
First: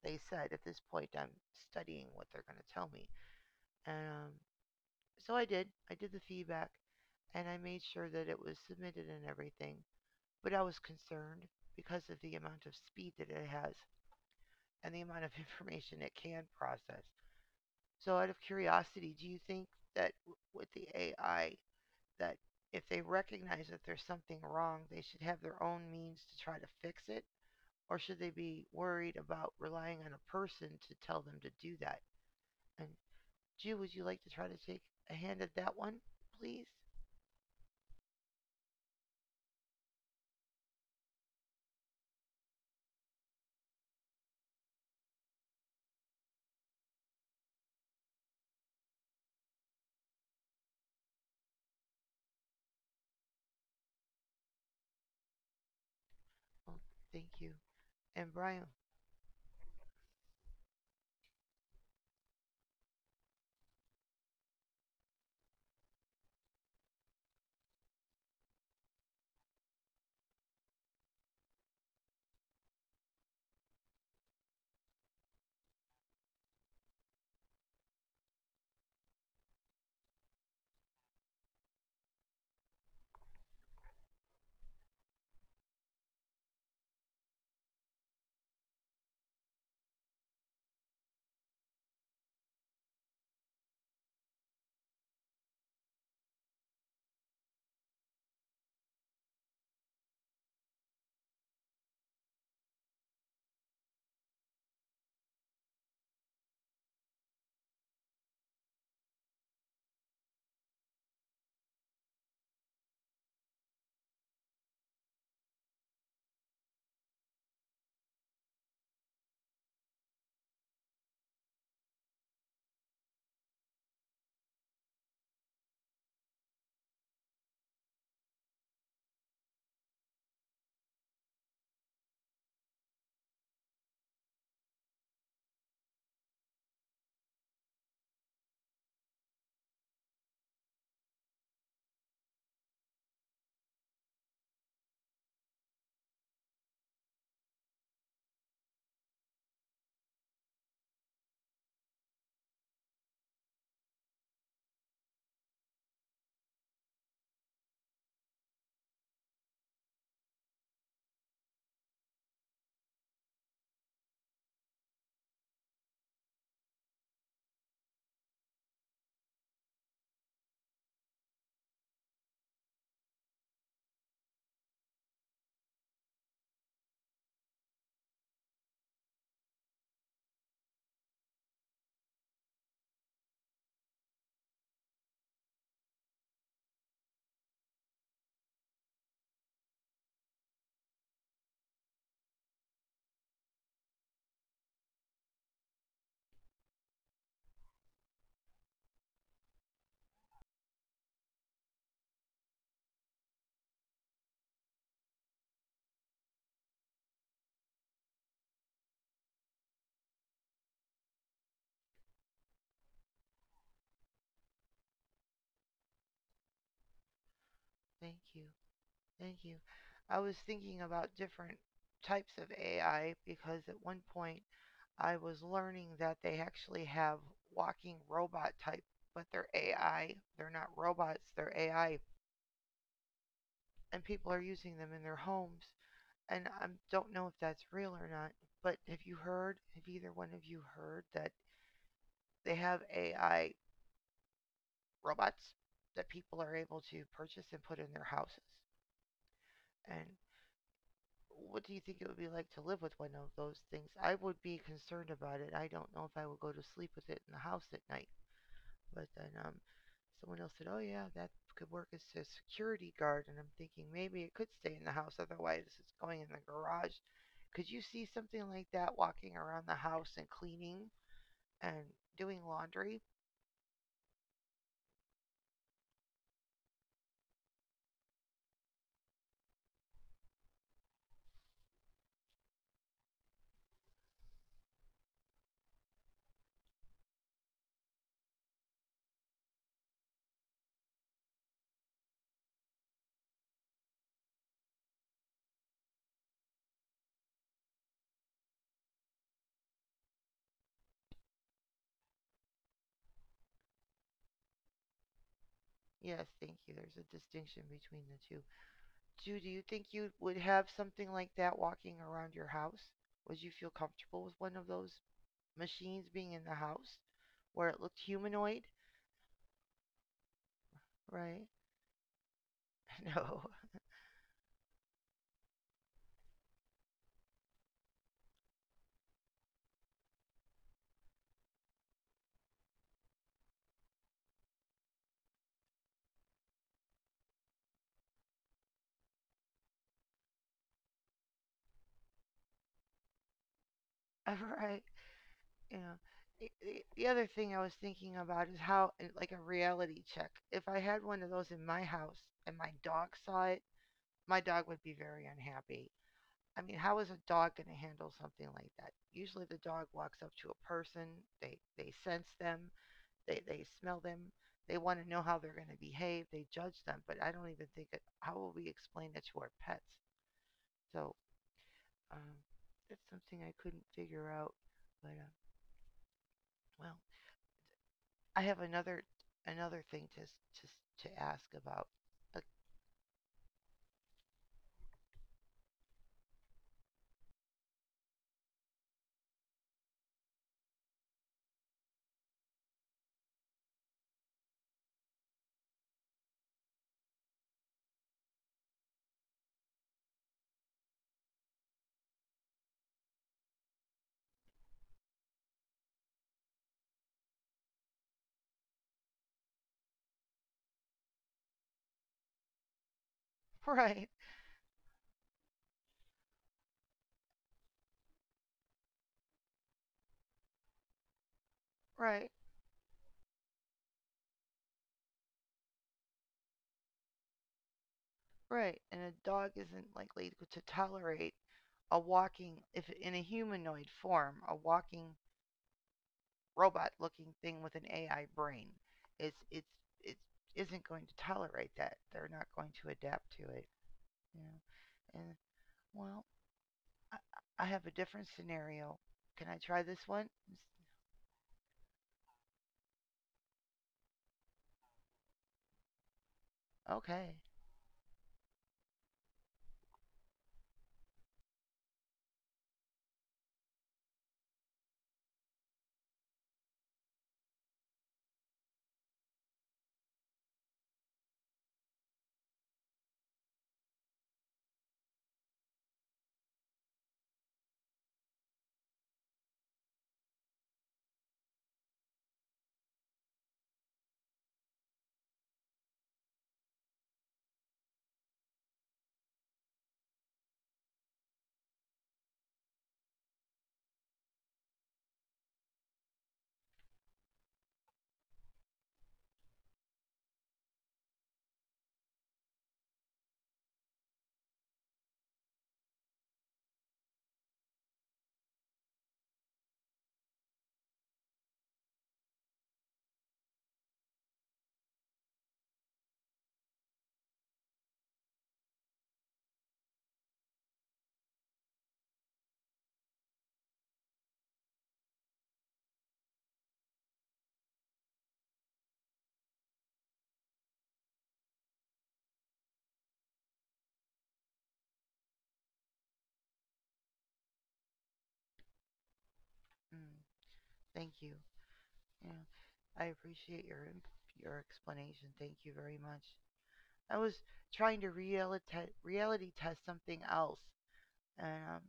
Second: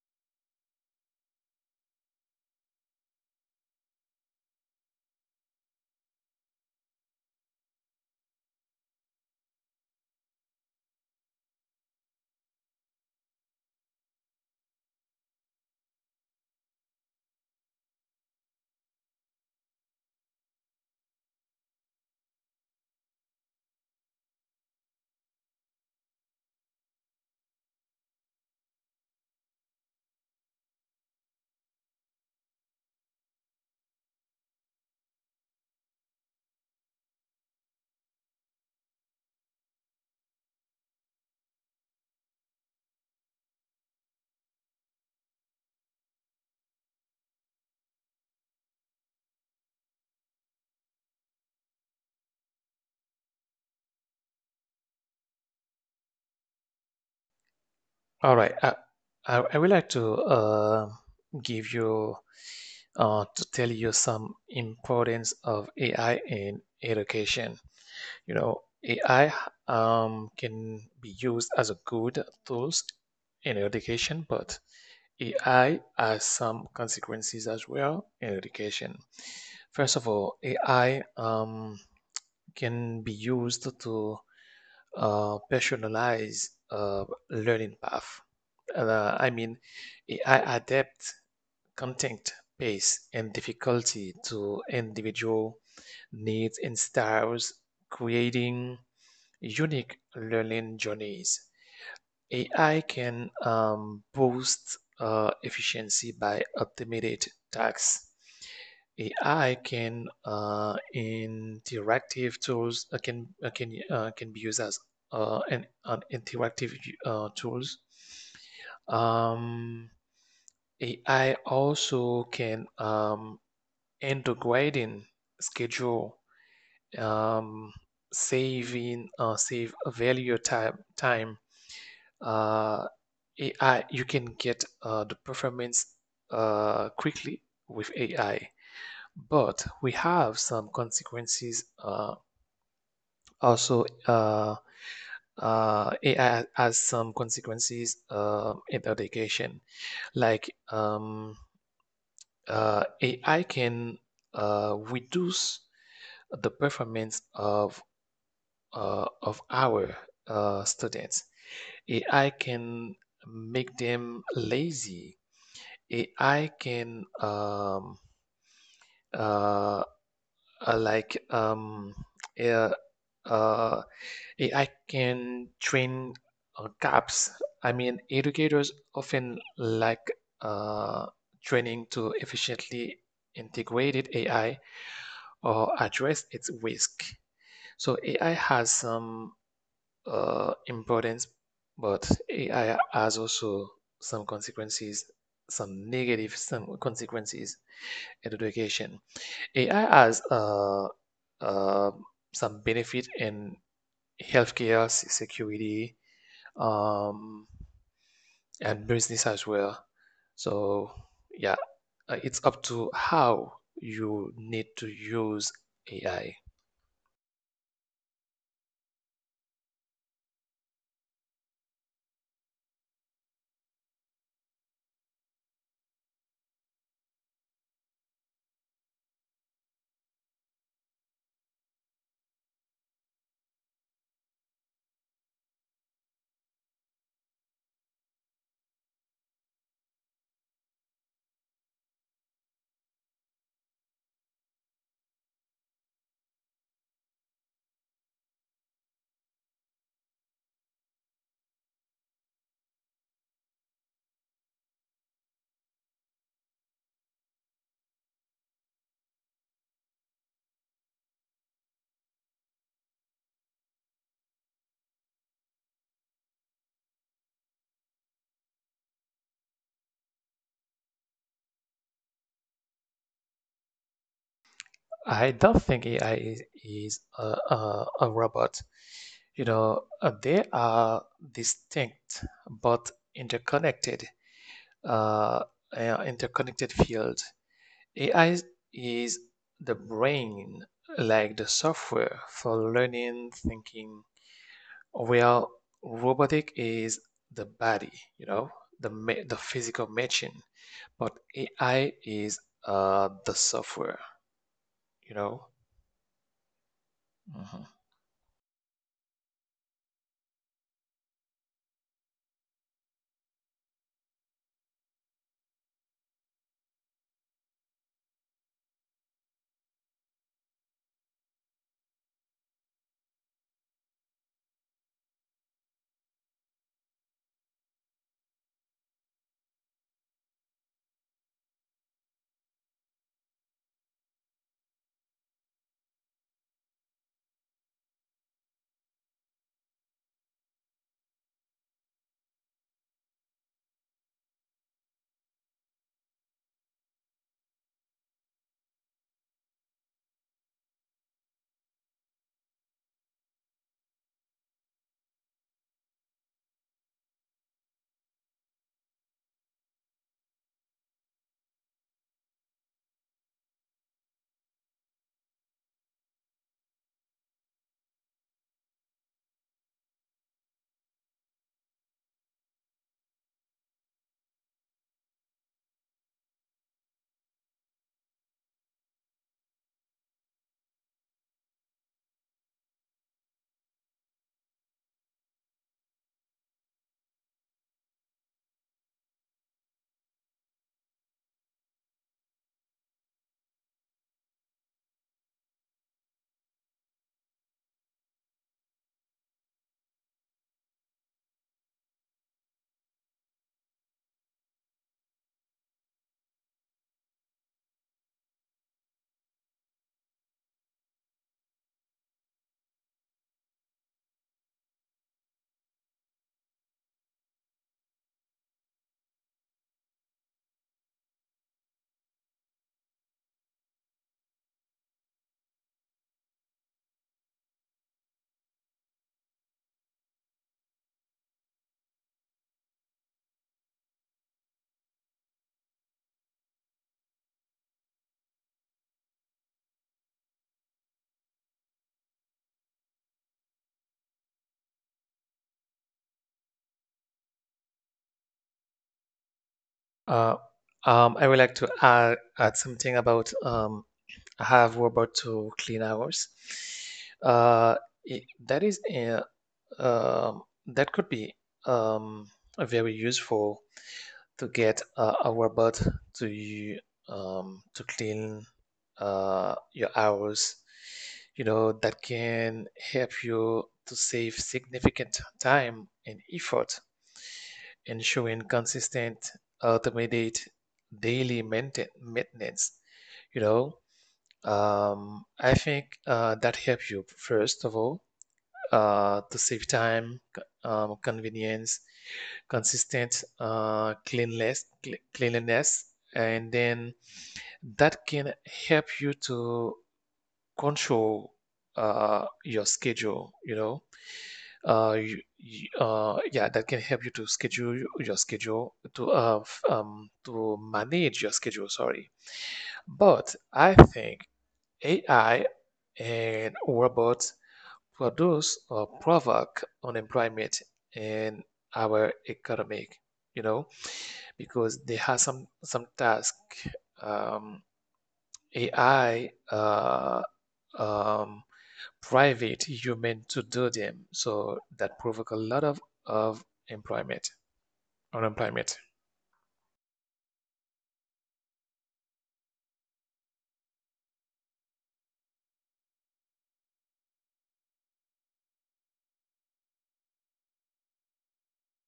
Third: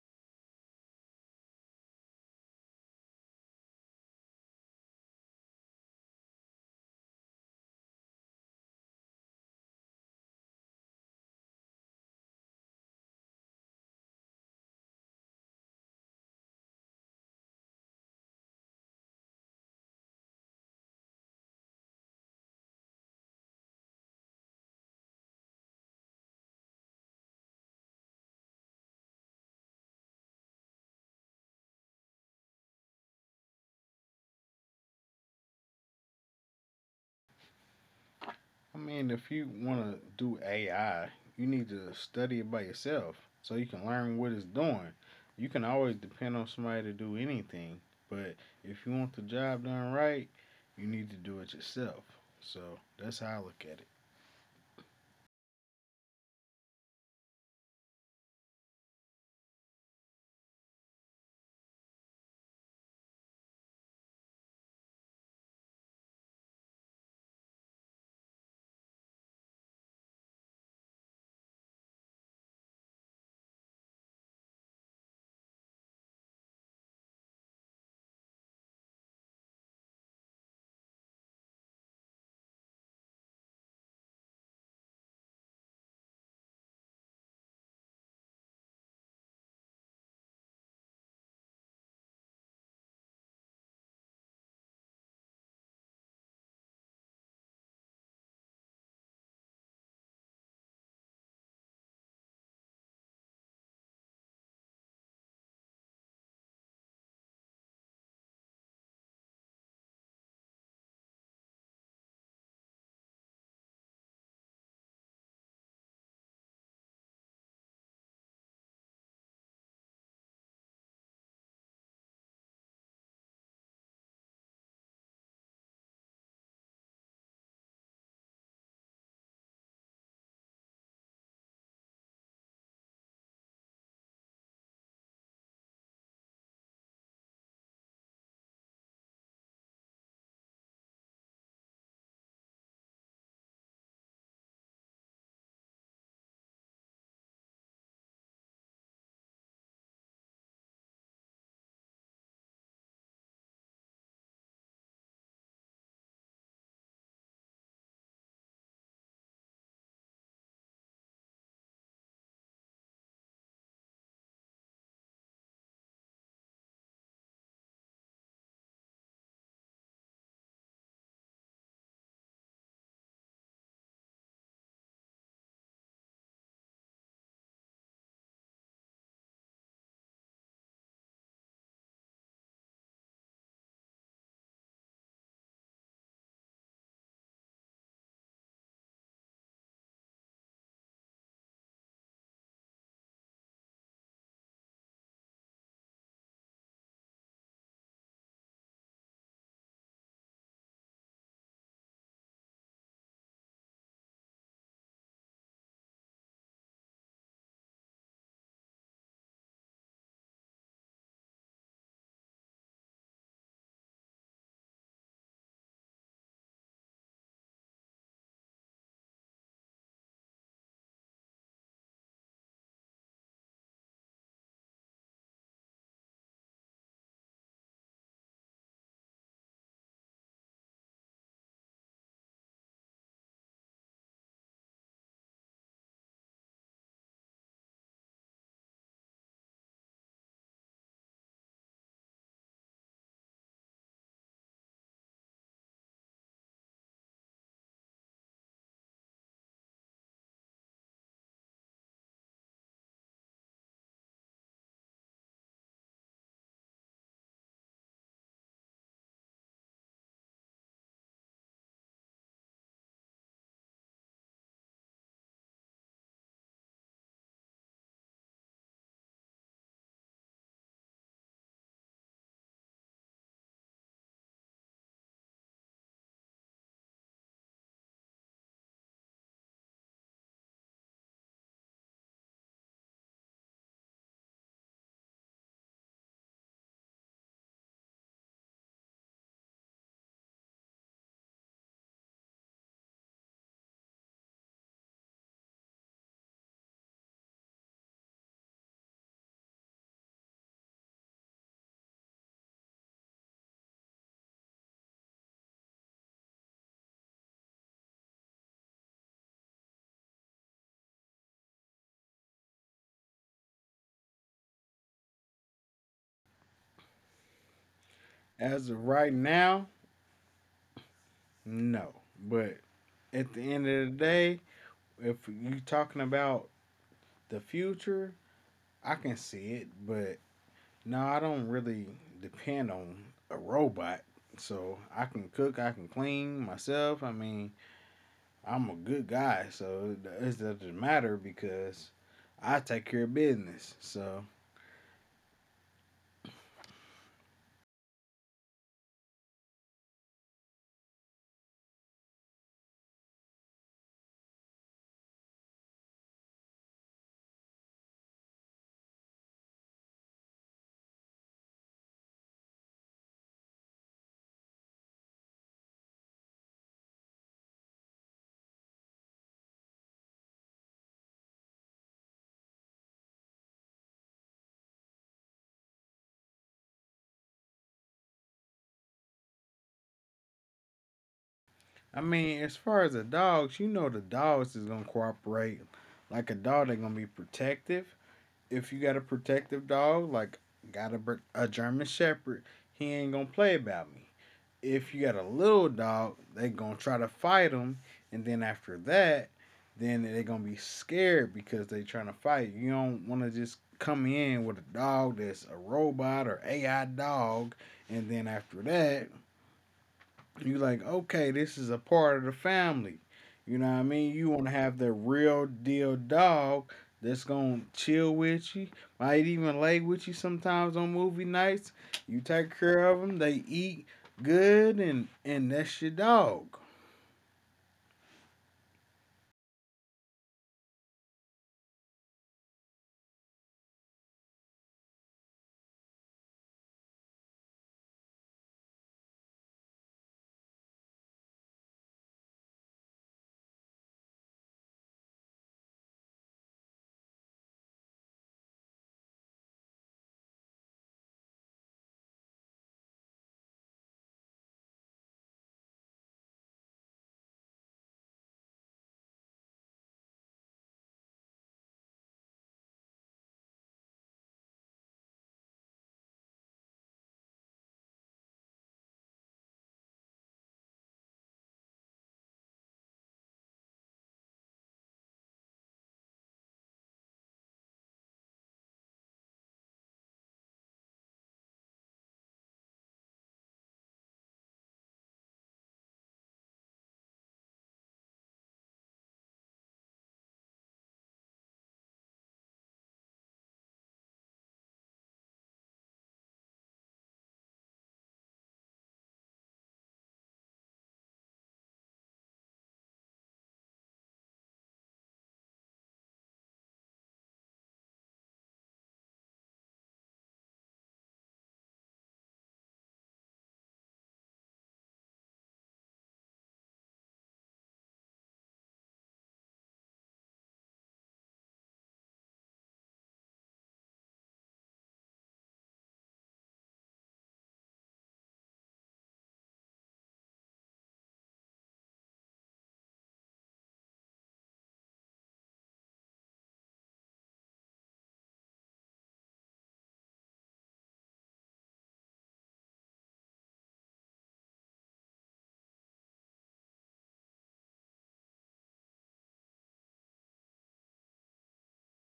Speaker 1: they said. At this point, I'm studying what they're going to tell me. And so I did. I did the feedback and I made sure that it was submitted and everything, but I was concerned because of the amount of speed that it has and the amount of <laughs> information it can process. So, out of curiosity, do you think that with the AI, that if they recognize that there's something wrong, they should have their own means to try to fix it? Or should they be worried about relying on a person to tell them to do that? And, Jew, would you like to try to take a hand at that one, please?
Speaker 3: I mean, if you want to do AI, you need to study it by yourself so you can learn what it's doing. You can always depend on somebody to do anything, but if you want the job done right, you need to do it yourself. So that's how I look at it.
Speaker 1: Oh, thank you. And,
Speaker 2: All right.
Speaker 1: Brian,
Speaker 2: I would like to give you to tell you some importance of AI in education. You know, AI can be used as a good tools in education, but AI has some consequences as well in education. First of all, AI can be used to personalized learning path. I mean, AI adapt content, pace, and difficulty to individual needs and styles, creating unique learning journeys. AI can boost efficiency by optimizing tasks. AI can interactive tools can be used as an interactive tools. Um, AI also can integrating schedule, um, saving save value time uh, AI, you can get the performance quickly with AI, but we have some consequences. Also, uh, AI has some consequences in education. Like um, AI can reduce the performance of our students. AI can make them lazy. AI can uh, uh, like um, uh, uh, AI can train gaps. I mean, educators often lack uh, training to efficiently integrate AI or address its risk. So AI has some importance, but AI has also some consequences, some negative some consequences in education. AI has uh, some benefit in healthcare, security, um, and business as well. So yeah, it's up to how you need to use AI.
Speaker 1: thank you. Thank you. I was thinking about different types of AI because at one point I was learning that they actually have walking robot type, but they're AI. They're not robots, they're AI. And people are using them in their homes. And I don't know if that's real or not. But have you heard, have either one of you heard that they have AI robots that people are able to purchase and put in their houses? And what do you think it would be like to live with one of those things? I would be concerned about it. I don't know if I would go to sleep with it in the house at night. But then someone else said, "Oh, yeah, that could work as a security guard." And I'm thinking maybe it could stay in the house. Otherwise, it's going in the garage. Could you see something like that walking around the house and cleaning and doing laundry?
Speaker 2: I don't think AI is a robot. You know, they are distinct but interconnected, uh, interconnected field. AI is the brain, like the software for learning, thinking, while robotic is the body, you know, the physical machine, but AI is the software, you know.
Speaker 1: Yes, thank you. There's a
Speaker 2: Mhm.
Speaker 1: distinction between the two. Jude, do you think you would have something like that walking around your house? Would you feel comfortable with one of those machines being in the house where it looked humanoid,
Speaker 3: As of right now,
Speaker 1: right?
Speaker 3: no. But
Speaker 1: No,
Speaker 3: at the end of the day, if you're talking about the future, I can see it, but no, I don't really depend on a robot. So I can cook, I can clean myself. I mean, I'm a good guy, so it doesn't matter because I take care of business. So
Speaker 1: <laughs> right? You know, other thing I was thinking about is how, like, a reality check. If I had one of those in my house and my dog saw it, my dog would be very unhappy. I mean, how is a dog going to handle something like that? Usually, the dog walks up to a person, they sense them, they smell them, they want to know how they're going to behave, they judge them. But I don't even think it, how will we explain that to our pets? So Um, that's something I couldn't figure out. But well, I have another thing to to to ask about.
Speaker 3: I mean,
Speaker 1: Like,
Speaker 3: as far as the dogs, you know, the dogs is gonna cooperate. Like a dog, they're gonna be protective. If you got a protective dog, like got a a German Shepherd, he ain't gonna play about me. If you got a little dog, they gonna try to fight him, and then after that, then they gonna be scared because they trying to fight. You don't want to just come in with a dog that's a robot or AI dog, and then after that, you like, okay, this is a part of the family. You know what
Speaker 1: <laughs>
Speaker 3: I mean?
Speaker 1: right,
Speaker 3: You want to have the real deal dog that's gonna chill with you, might even lay with you sometimes on movie nights. You
Speaker 1: right,
Speaker 3: take care of them, they eat good, and that's your dog.
Speaker 1: right. And a dog isn't likely to tolerate a walking, if in a humanoid form, a walking robot-looking thing with an AI brain. It's it isn't going to tolerate that. They're not going to adapt to it. You know, and well, I, I have a different scenario. Can I try this one?
Speaker 2: Uh, I would like to add something about I have robot to clean hours.
Speaker 1: Okay.
Speaker 2: Uh, that is a that could be um, very useful to get a robot to you to clean your hours. You know, that can help you to save significant time and effort, ensuring consistent automated daily maintenance. You know, I think that helps you first of all to save time, convenience, consistent cleanliness, cleanliness, and then that can help you to control your schedule. You know, uh, you, yeah, that can help you to schedule your schedule to manage your schedule. Sorry, but I think AI and robots produce or provoke unemployment in our economy, you know, because they have some task. Um, AI um, private human to do them, so that provoke a lot of of employment, unemployment.
Speaker 1: Mm, thank you. Yeah, I appreciate your your explanation. Thank you very much. I was trying to reality test something else, and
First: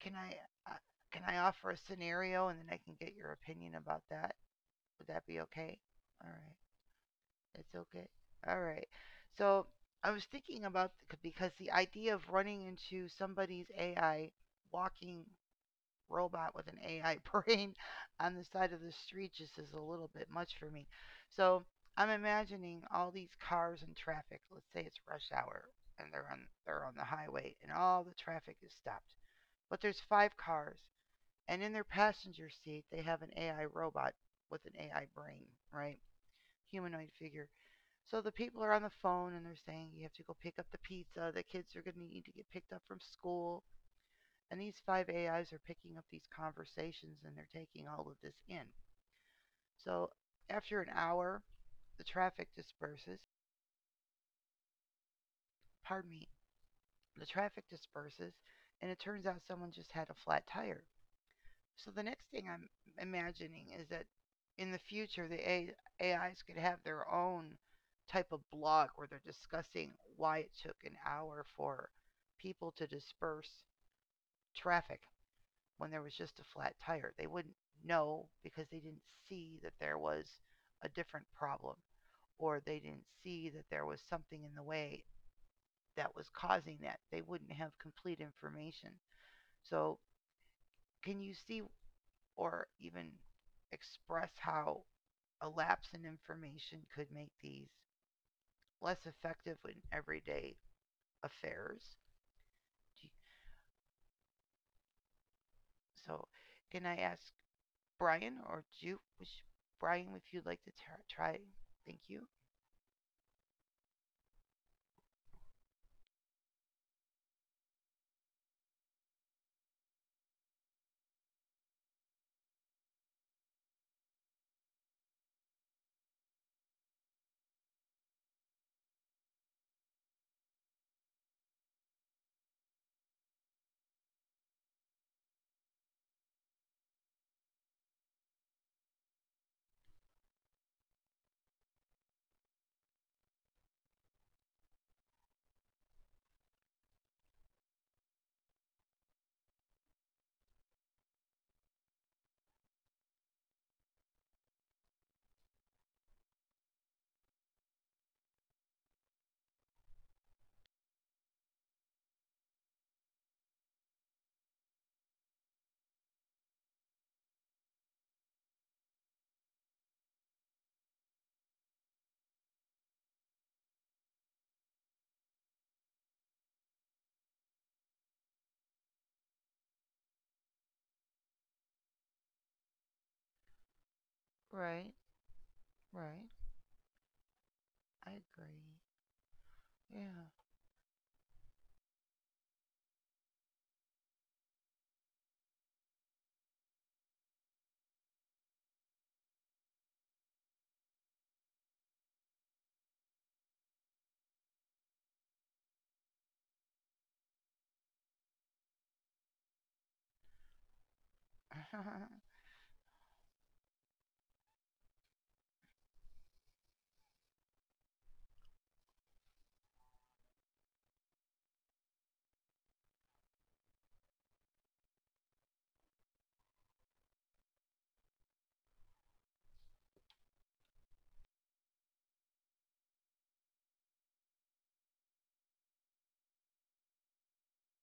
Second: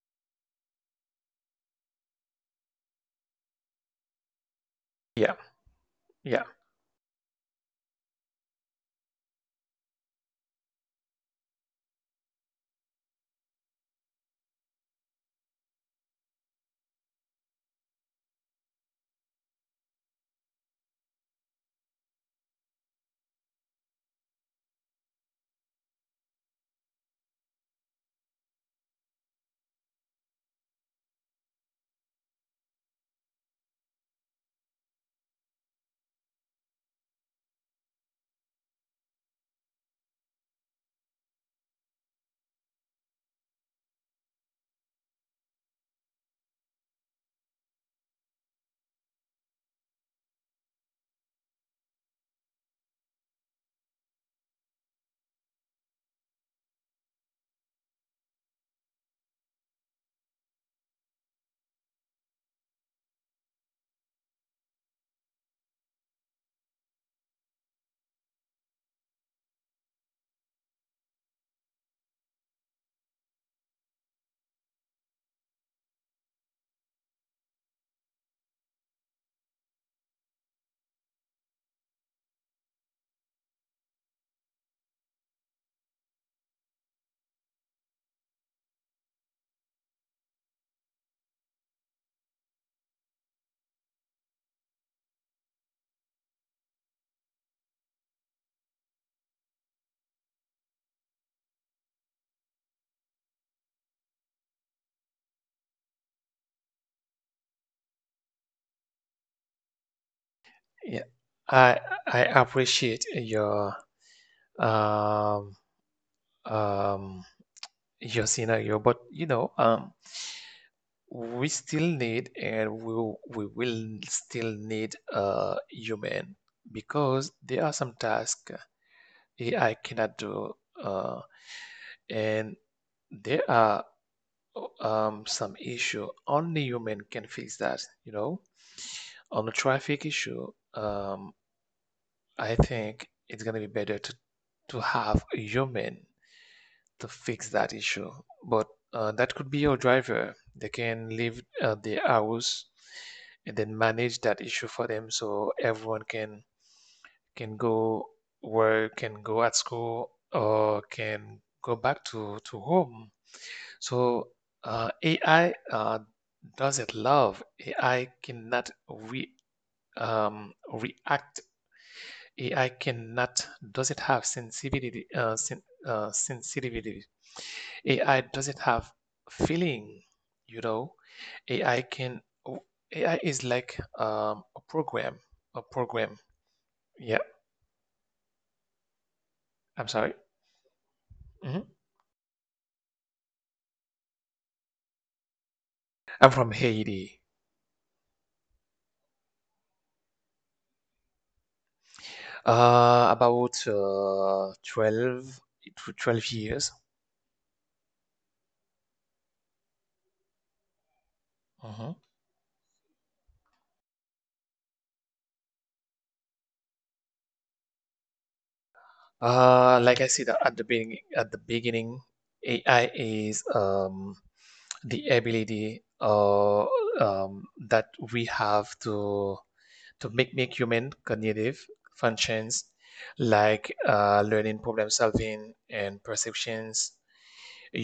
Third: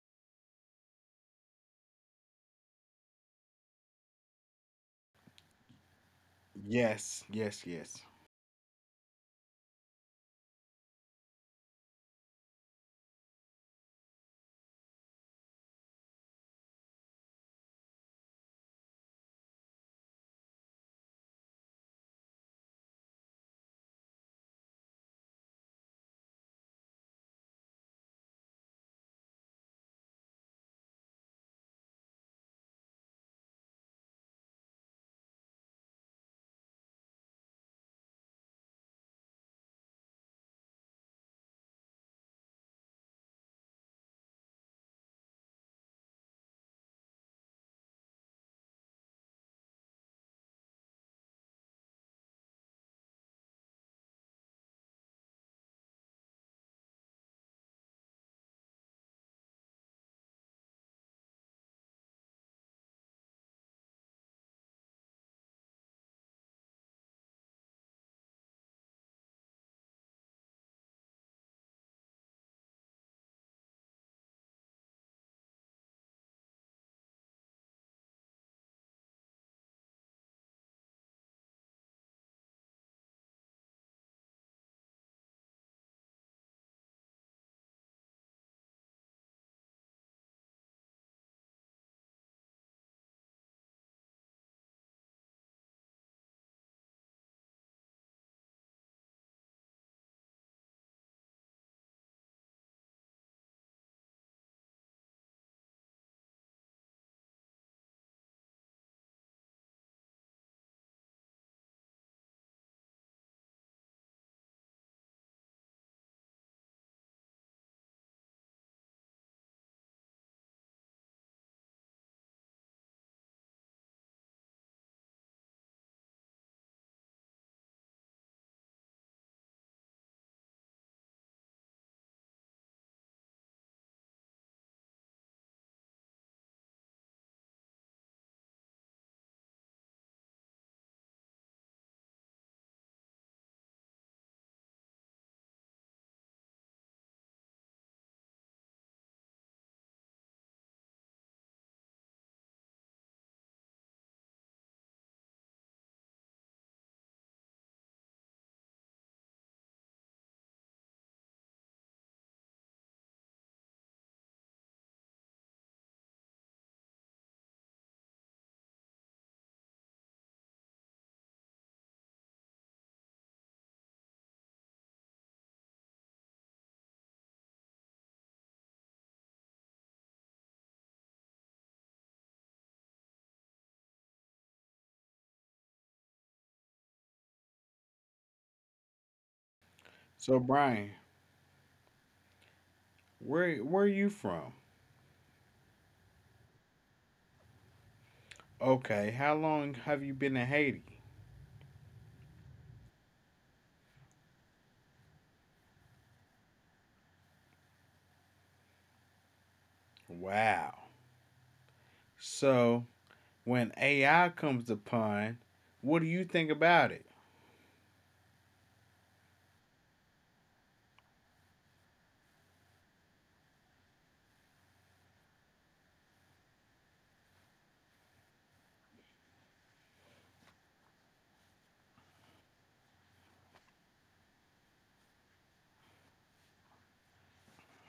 Speaker 1: can I uh, can I offer a scenario and then I can get your opinion about that? Would that
Speaker 2: Yeah,
Speaker 1: be okay? All
Speaker 2: yeah.
Speaker 1: right,
Speaker 3: Yes, yes,
Speaker 1: that's
Speaker 3: yes.
Speaker 1: okay. All right. So I was thinking about because the idea of running into somebody's AI walking robot with an AI <laughs> brain on the side of the street just is a little bit much for me. So I'm imagining all these cars and traffic. Let's say it's rush hour and they're on the highway and all the traffic is stopped. But there's five cars and in their passenger seat they have an AI robot with an AI brain, right? Humanoid figure. So the people are on the phone and they're saying, "You have to go pick up the pizza. The kids are going to need to get picked up from school." And these five AIs are picking up these conversations and they're taking all of this in. So after an hour, the traffic disperses. Pardon me. The traffic disperses, and it turns out someone just had a flat tire. So the next thing I'm imagining is that in the future, the AIs could have their own type of blog where they're discussing why it took an hour for people to disperse traffic when there was just a flat tire. They wouldn't know because they didn't see that there was a different problem or they didn't see that there was something in the way that was causing that. They wouldn't have complete information. So, can you see or even express how a lapse in information could make these less effective in everyday affairs? So, can I ask Brian or do you, Brian, if you'd like to
Speaker 2: Yeah,
Speaker 1: try?
Speaker 2: I
Speaker 1: Thank you.
Speaker 2: I appreciate um um your scenario, but you know we still need and we will still need a human because there are some tasks AI cannot do, uh, and there are some issue only human can fix that. You know, on the traffic issue, um I think it's gonna be better to have a human to fix that issue. But that could be your driver. They can leave the hours and then manage that issue for them, so everyone can go work, can go at school, or can go back to home. So AI doesn't love. AI cannot re react. AI cannot, does it have sensitivity. AI doesn't have feeling, you know. AI can, oh, AI is like a
Speaker 1: Right,
Speaker 2: program.
Speaker 1: right.
Speaker 2: Yeah,
Speaker 1: I agree.
Speaker 2: I'm sorry.
Speaker 1: Yeah.
Speaker 3: So Brian,
Speaker 2: Mhm.
Speaker 3: where are you from?
Speaker 2: I'm from Haiti.
Speaker 3: Okay, how long have you been in Haiti?
Speaker 2: About 12 to 12 years.
Speaker 3: Wow.
Speaker 2: Mhm.
Speaker 1: <laughs>
Speaker 3: So when AI comes upon, what do you think about it?
Speaker 2: Like I said at the beginning, AI is the ability that we have to make human cognitive functions like learning, problem solving, and perceptions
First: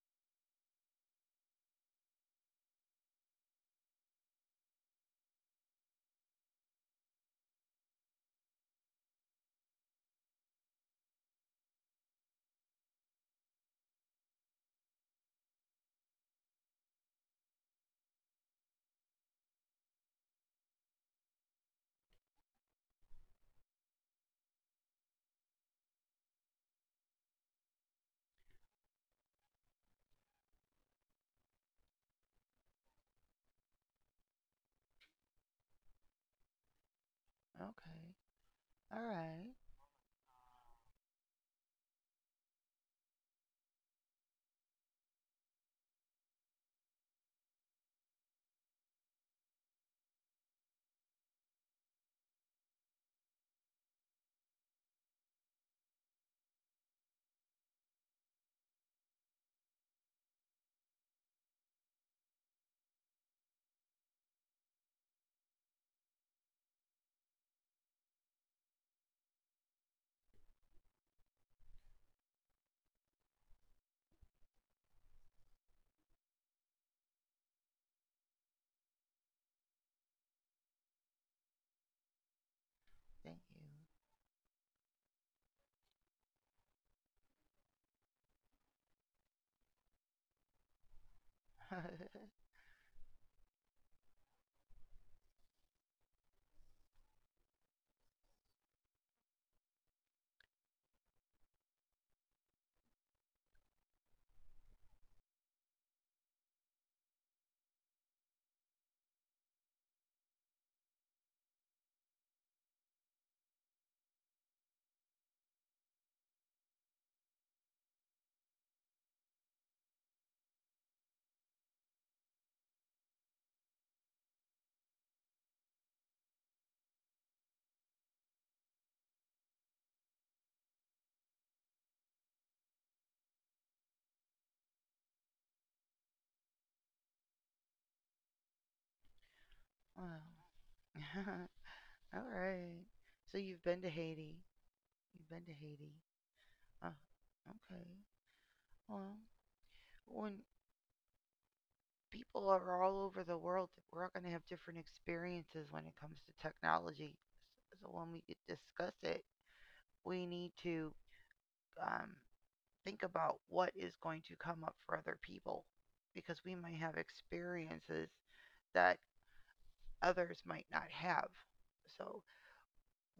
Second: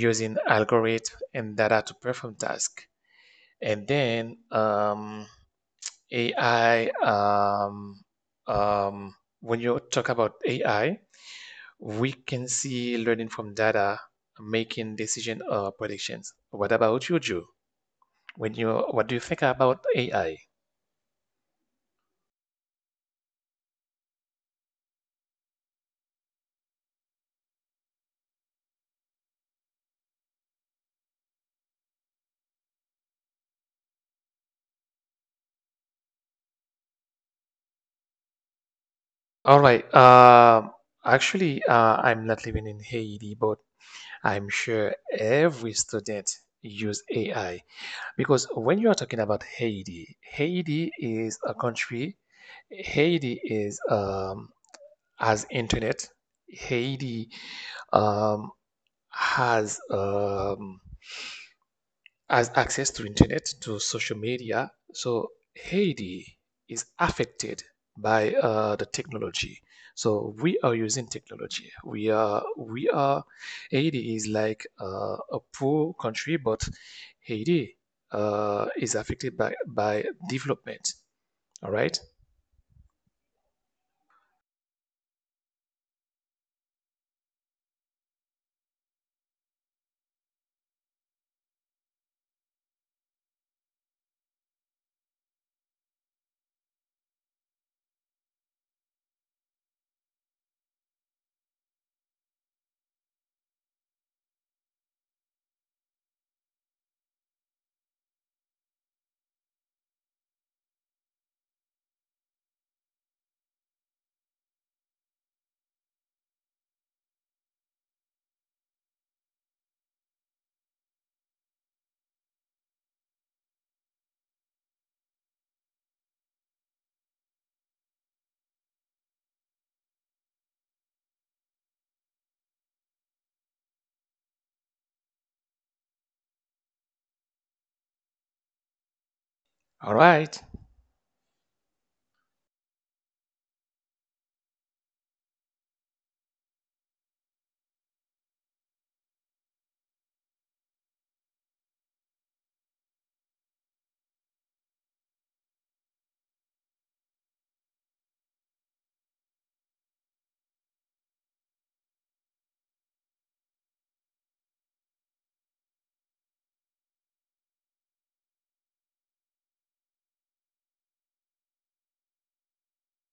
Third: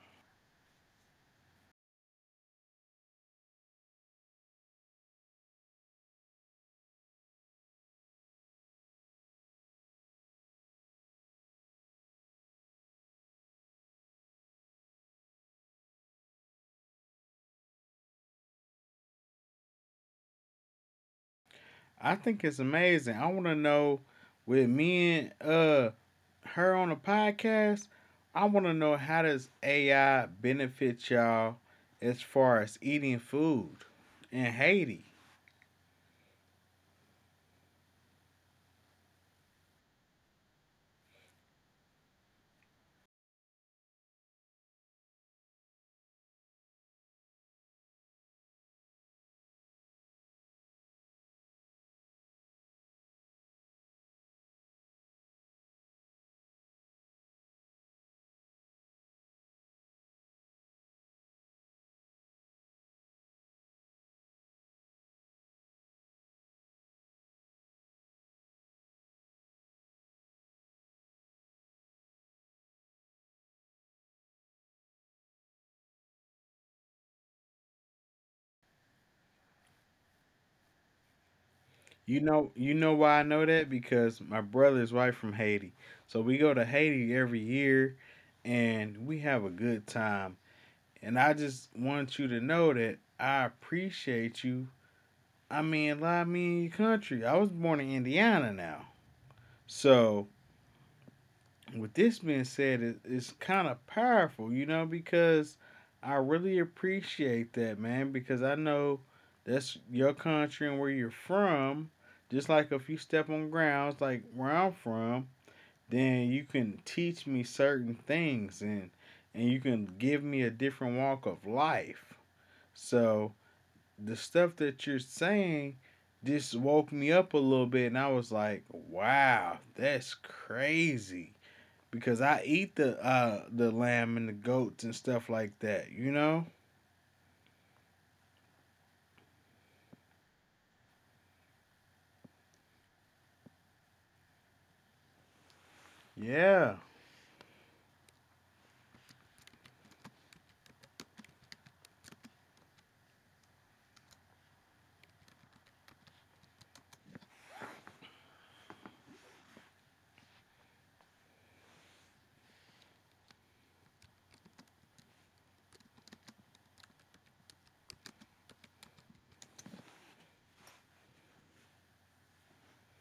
Speaker 2: using algorithm and data to perform tasks. And then AI, um, when you talk about AI, we can see learning from data, making decision or predictions. What about you, Joe? When you What do you think about AI?
Speaker 3: I think it's amazing. I want to know with me and her on a podcast. I want to know how does AI benefit y'all as far as eating food in Haiti?
Speaker 1: okay. All right.
Speaker 2: All right. Actually, I'm not living in Haiti, but I'm sure every student use AI because when you are talking about Haiti, Haiti is a country. Haiti is has internet. Haiti um, has as access to internet, to social media. So Haiti is affected by the technology. So we are using technology. We are Haiti is like a poor country, but Haiti is affected by development. All right.
Speaker 1: Thank
Speaker 3: You
Speaker 1: you.
Speaker 3: know why I know that? Because my brother is right from Haiti. So we go to Haiti every year, and we have a good time. And I just want you to know that I appreciate you. I mean, lie me your country. I was born in Indiana now. So, with this being said, it's kind of powerful, you know, because I really appreciate that, man, because I know that's your country and where you're from. Just like if you step on grounds like where I'm from, then you can teach me certain things and you can give me a different walk of life. So, the stuff that you're saying just woke me up a little bit and I was like, "Wow, that's crazy," because I eat the lamb and the goats and stuff like that, you know?
Speaker 1: <laughs>
Speaker 2: All right.
Speaker 1: well, <laughs> all right. So you've been to Haiti. You've been to Haiti. Uh,
Speaker 3: Yeah.
Speaker 1: okay. Well, when people are all over the world, we're all going to have different experiences when it comes to technology. So when we discuss it, we need to um, think about what is going to come up for other people because we might have experiences that others might not have. So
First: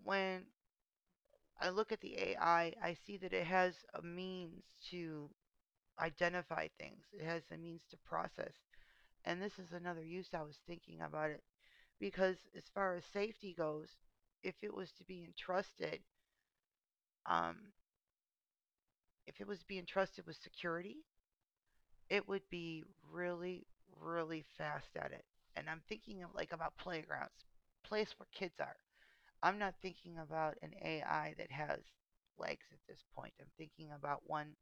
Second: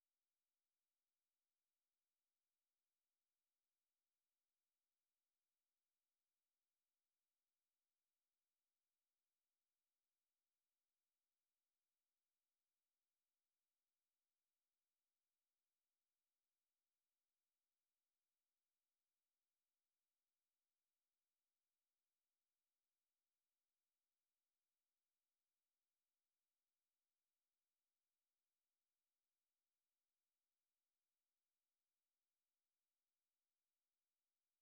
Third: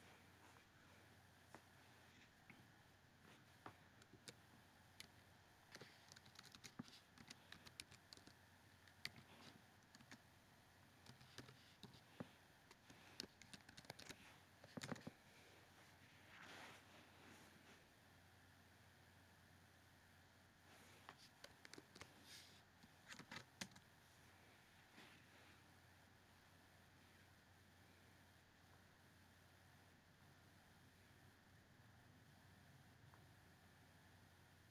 Speaker 1: when I look at the AI, I see that it has a means to identify things, it has a means to process. And this is another use I was thinking about it because, as far as safety goes, if it was to be entrusted, um, if it was to be entrusted with security, it would be really, really fast at it. And I'm thinking of like about playgrounds, place where kids are. I'm not thinking about an AI that has legs at this point. I'm thinking about one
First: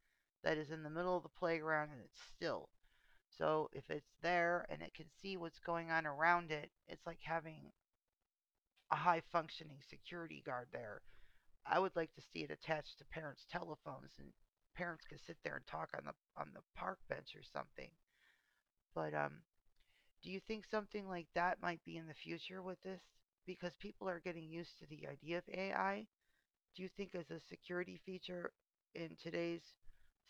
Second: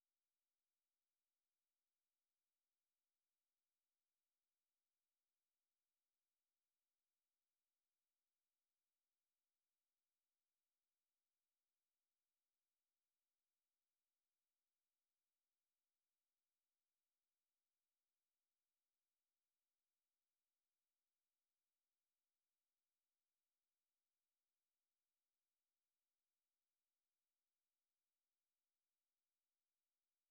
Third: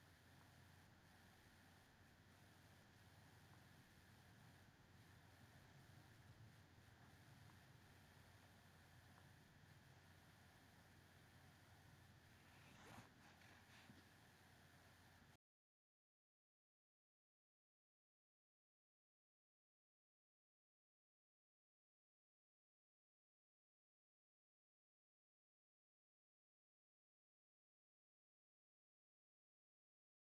Speaker 1: that is in the middle of the playground and it's still. So if it's there and it can see what's going on around it, it's like having a high functioning security guard there. I would like to see it attached to parents' telephones and parents could sit there and talk on the park bench or something. But do you think something like that might be in the future with this? Because people are getting used to the idea of AI. Do you think, as a security feature in today's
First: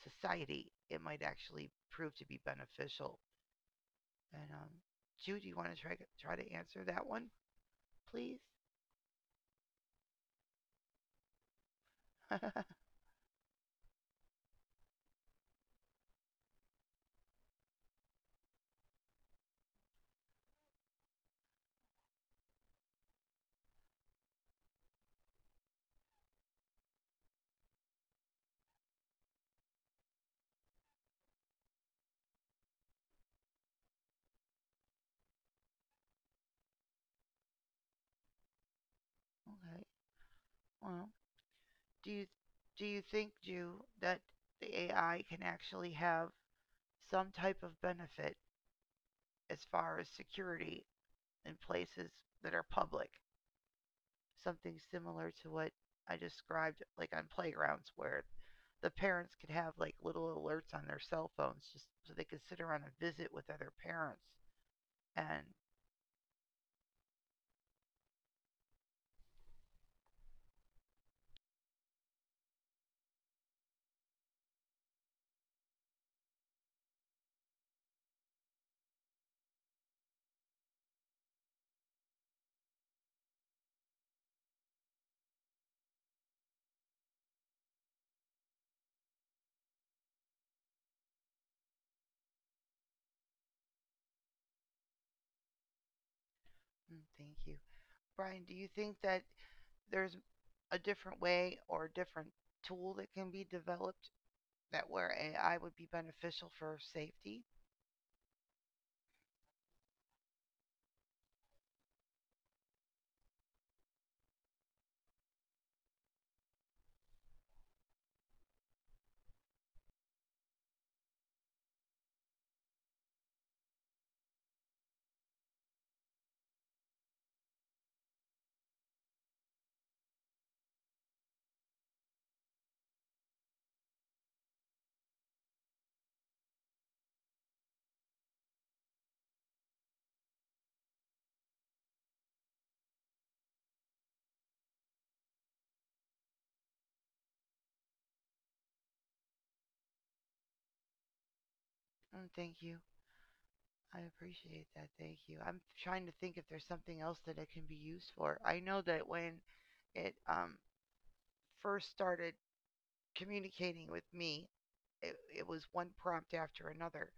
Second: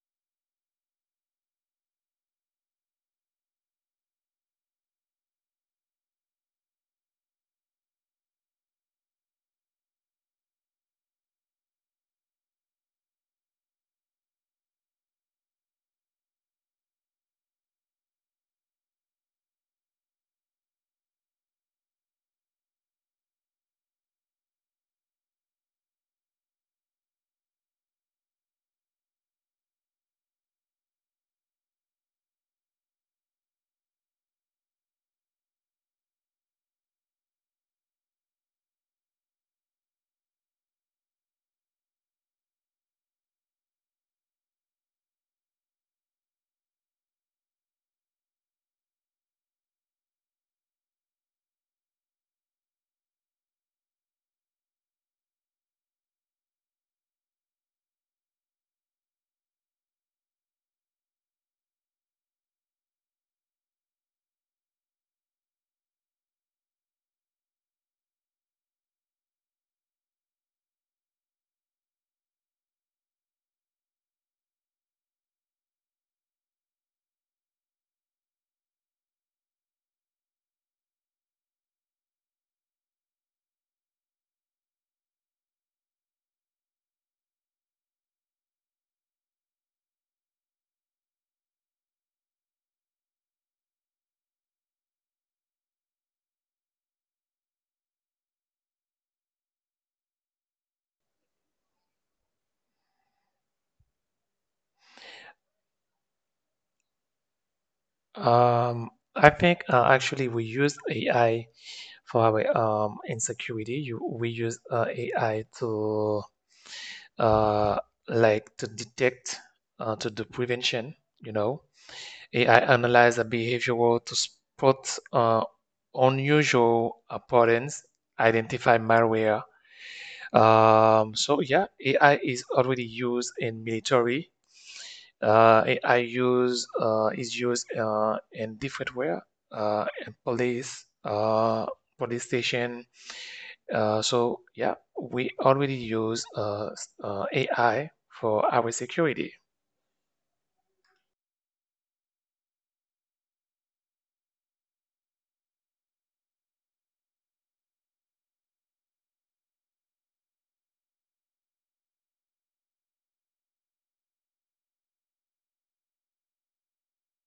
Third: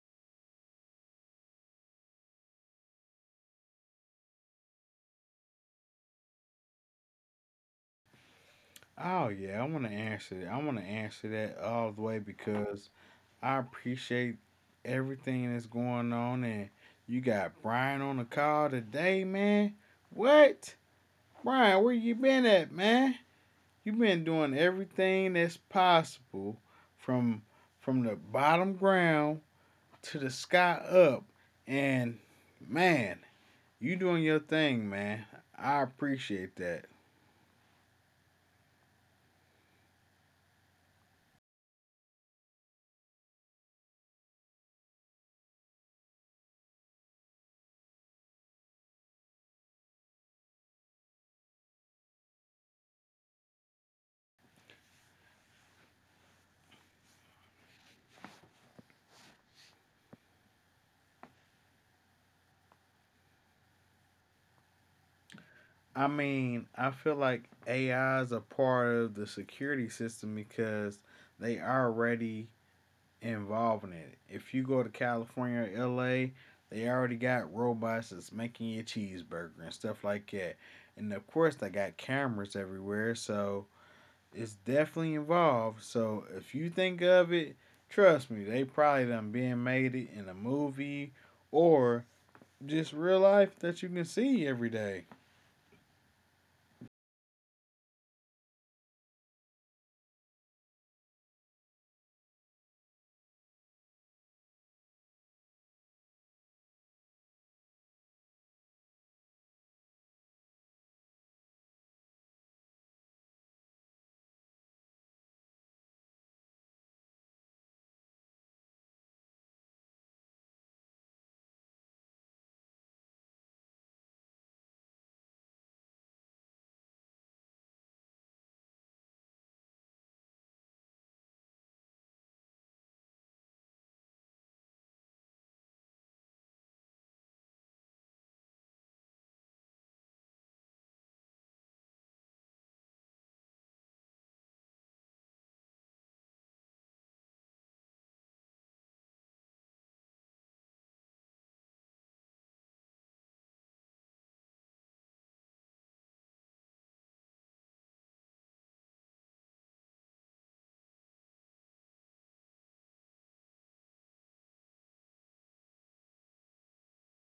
Speaker 1: society, it might actually prove to be beneficial? And Jude, do you want to try to answer that one, please?
Speaker 3: Oh yeah, I want to answer that. I want to answer that all the way
Speaker 1: <laughs> okay.
Speaker 3: because I appreciate everything that's going on and you got Brian on the call today, man. What? Brian, where you been at, man? You been doing everything that's possible from from the bottom ground to the sky up and man, you doing your thing, man. I appreciate that.
Speaker 1: Well, do you do you think, Jude, that the AI can actually have some type of benefit as far as security in places that are public? Something similar to what I described, like on playgrounds where the parents could have like little alerts on their cell phones just so they could sit around and visit with other parents. And
Speaker 3: I mean, I feel like AI is a part of the security system because they already involved in it. If you go to California or LA, they already got robots that's making your cheeseburger and stuff like that. And of course, they got cameras everywhere, so it's definitely involved. So if you think of it, trust me, they probably done being made it in a movie or just real life that you can see every day.
Speaker 1: mm, thank you. Brian, do you think that there's a different way or a different tool that can be developed that where AI would be beneficial for safety?
Speaker 2: I think actually we use AI for our insecurity. We use AI to uh, like to detect, to do prevention. You know, AI analyze the behavioral to spot unusual patterns, identify malware. So yeah, AI is already used in military, A I, use is used in different way, in police, police station. So yeah, we already use AI for our security.
Speaker 1: Mm, thank you. I appreciate that. Thank you. I'm trying to think if there's something else that it can be used for. I know that when it first started communicating with me, it was one prompt after another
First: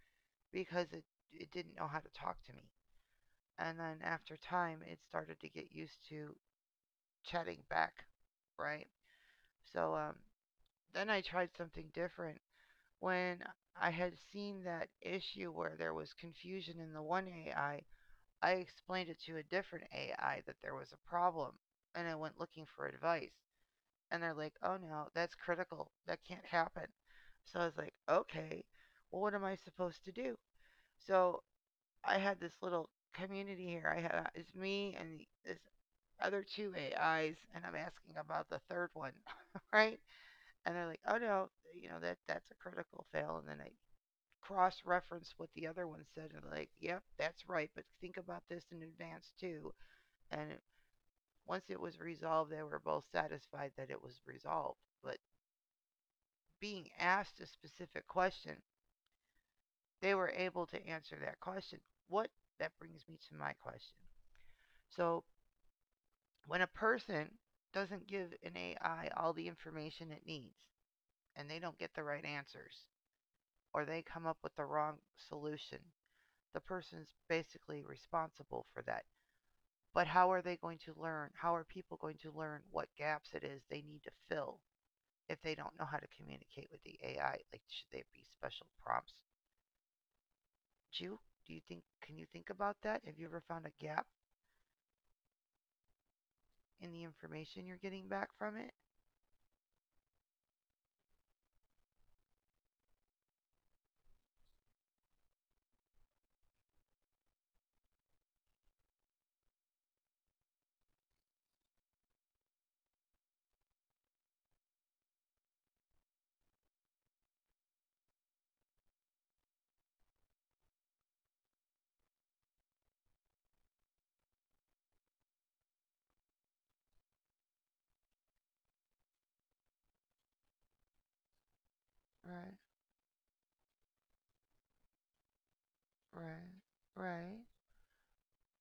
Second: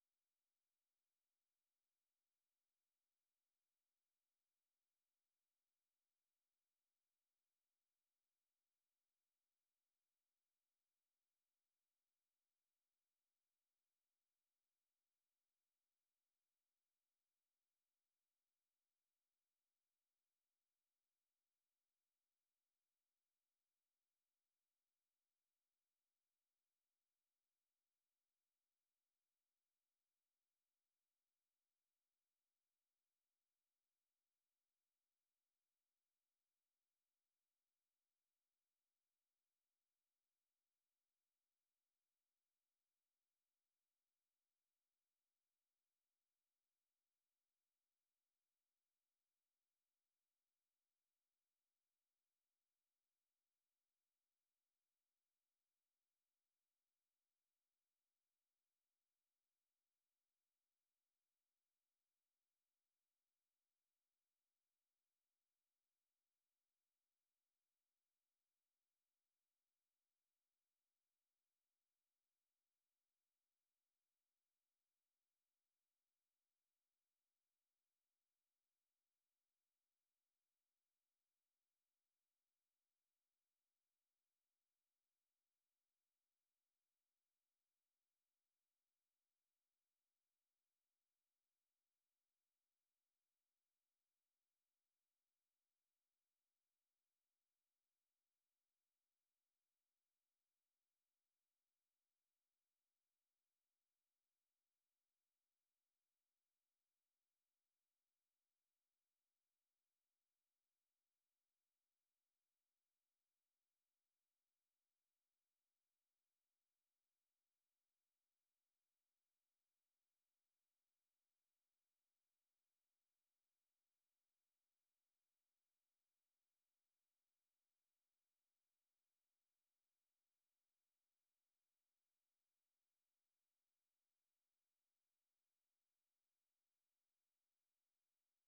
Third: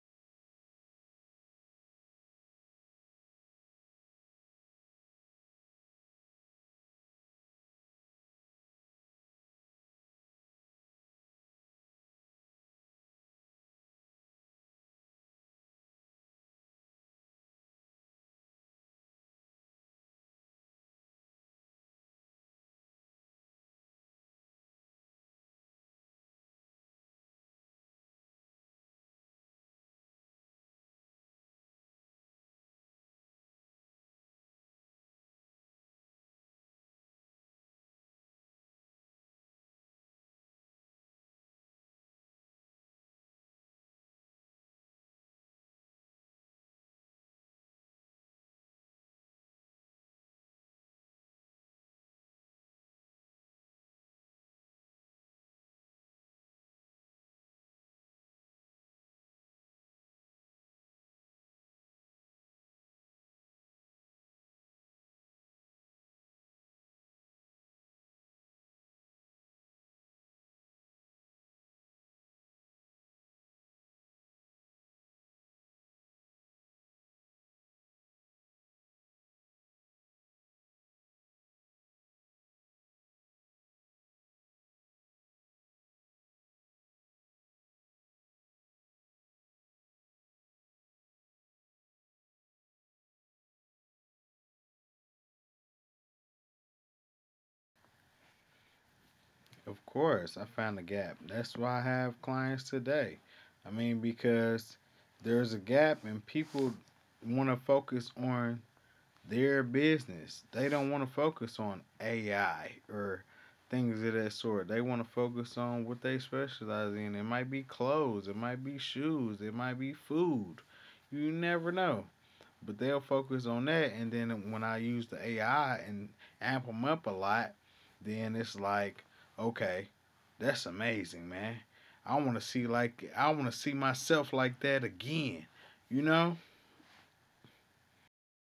Speaker 1: because it didn't know how to talk to me. And then after time, it started to get used to chatting back, right? So then I tried something different. When I had seen that issue where there was confusion in the one AI, I explained it to a different AI that there was a problem and I went looking for advice. And they're like, "Oh no, that's critical. That can't happen." So I was like, okay, well, what am I supposed to do? So I had this little community here. I had it's me and this other two AIs, and I'm asking about the third one, <laughs> right? And they're like, "Oh no, you know that that's a critical fail." And then I cross-reference what the other one said, and like, yep, that's right. But think about this in advance too. And once it was resolved, they were both satisfied that it was resolved. But being asked a specific question, they were able to answer that question. What that brings me to my question. So, when a person doesn't give an AI all the information it needs and they don't get the right answers or they come up with the wrong solution, the person's basically responsible for that. But how are they going to learn? How are people going to learn what gaps it is they need to fill if they don't know how to communicate with the AI? Like, should there be special prompts you? Do you think, can you think about that? Have you ever found a gap in the information you're getting back from it?
Speaker 3: Of course, I found a gap. That's why I have clients today. I mean, because there's a gap and people want to focus on their business. They don't want to focus on AI or things of that sort. They want to focus on what they specialize in. It might be clothes, it might be shoes, it might be food. You never know. But they'll focus on that, and then when I use the AI and amp them up a lot, then it's like, okay, that's amazing, man. I want to
Speaker 1: Right,
Speaker 3: see like I want to see myself like that again. You know,
Speaker 1: right, right.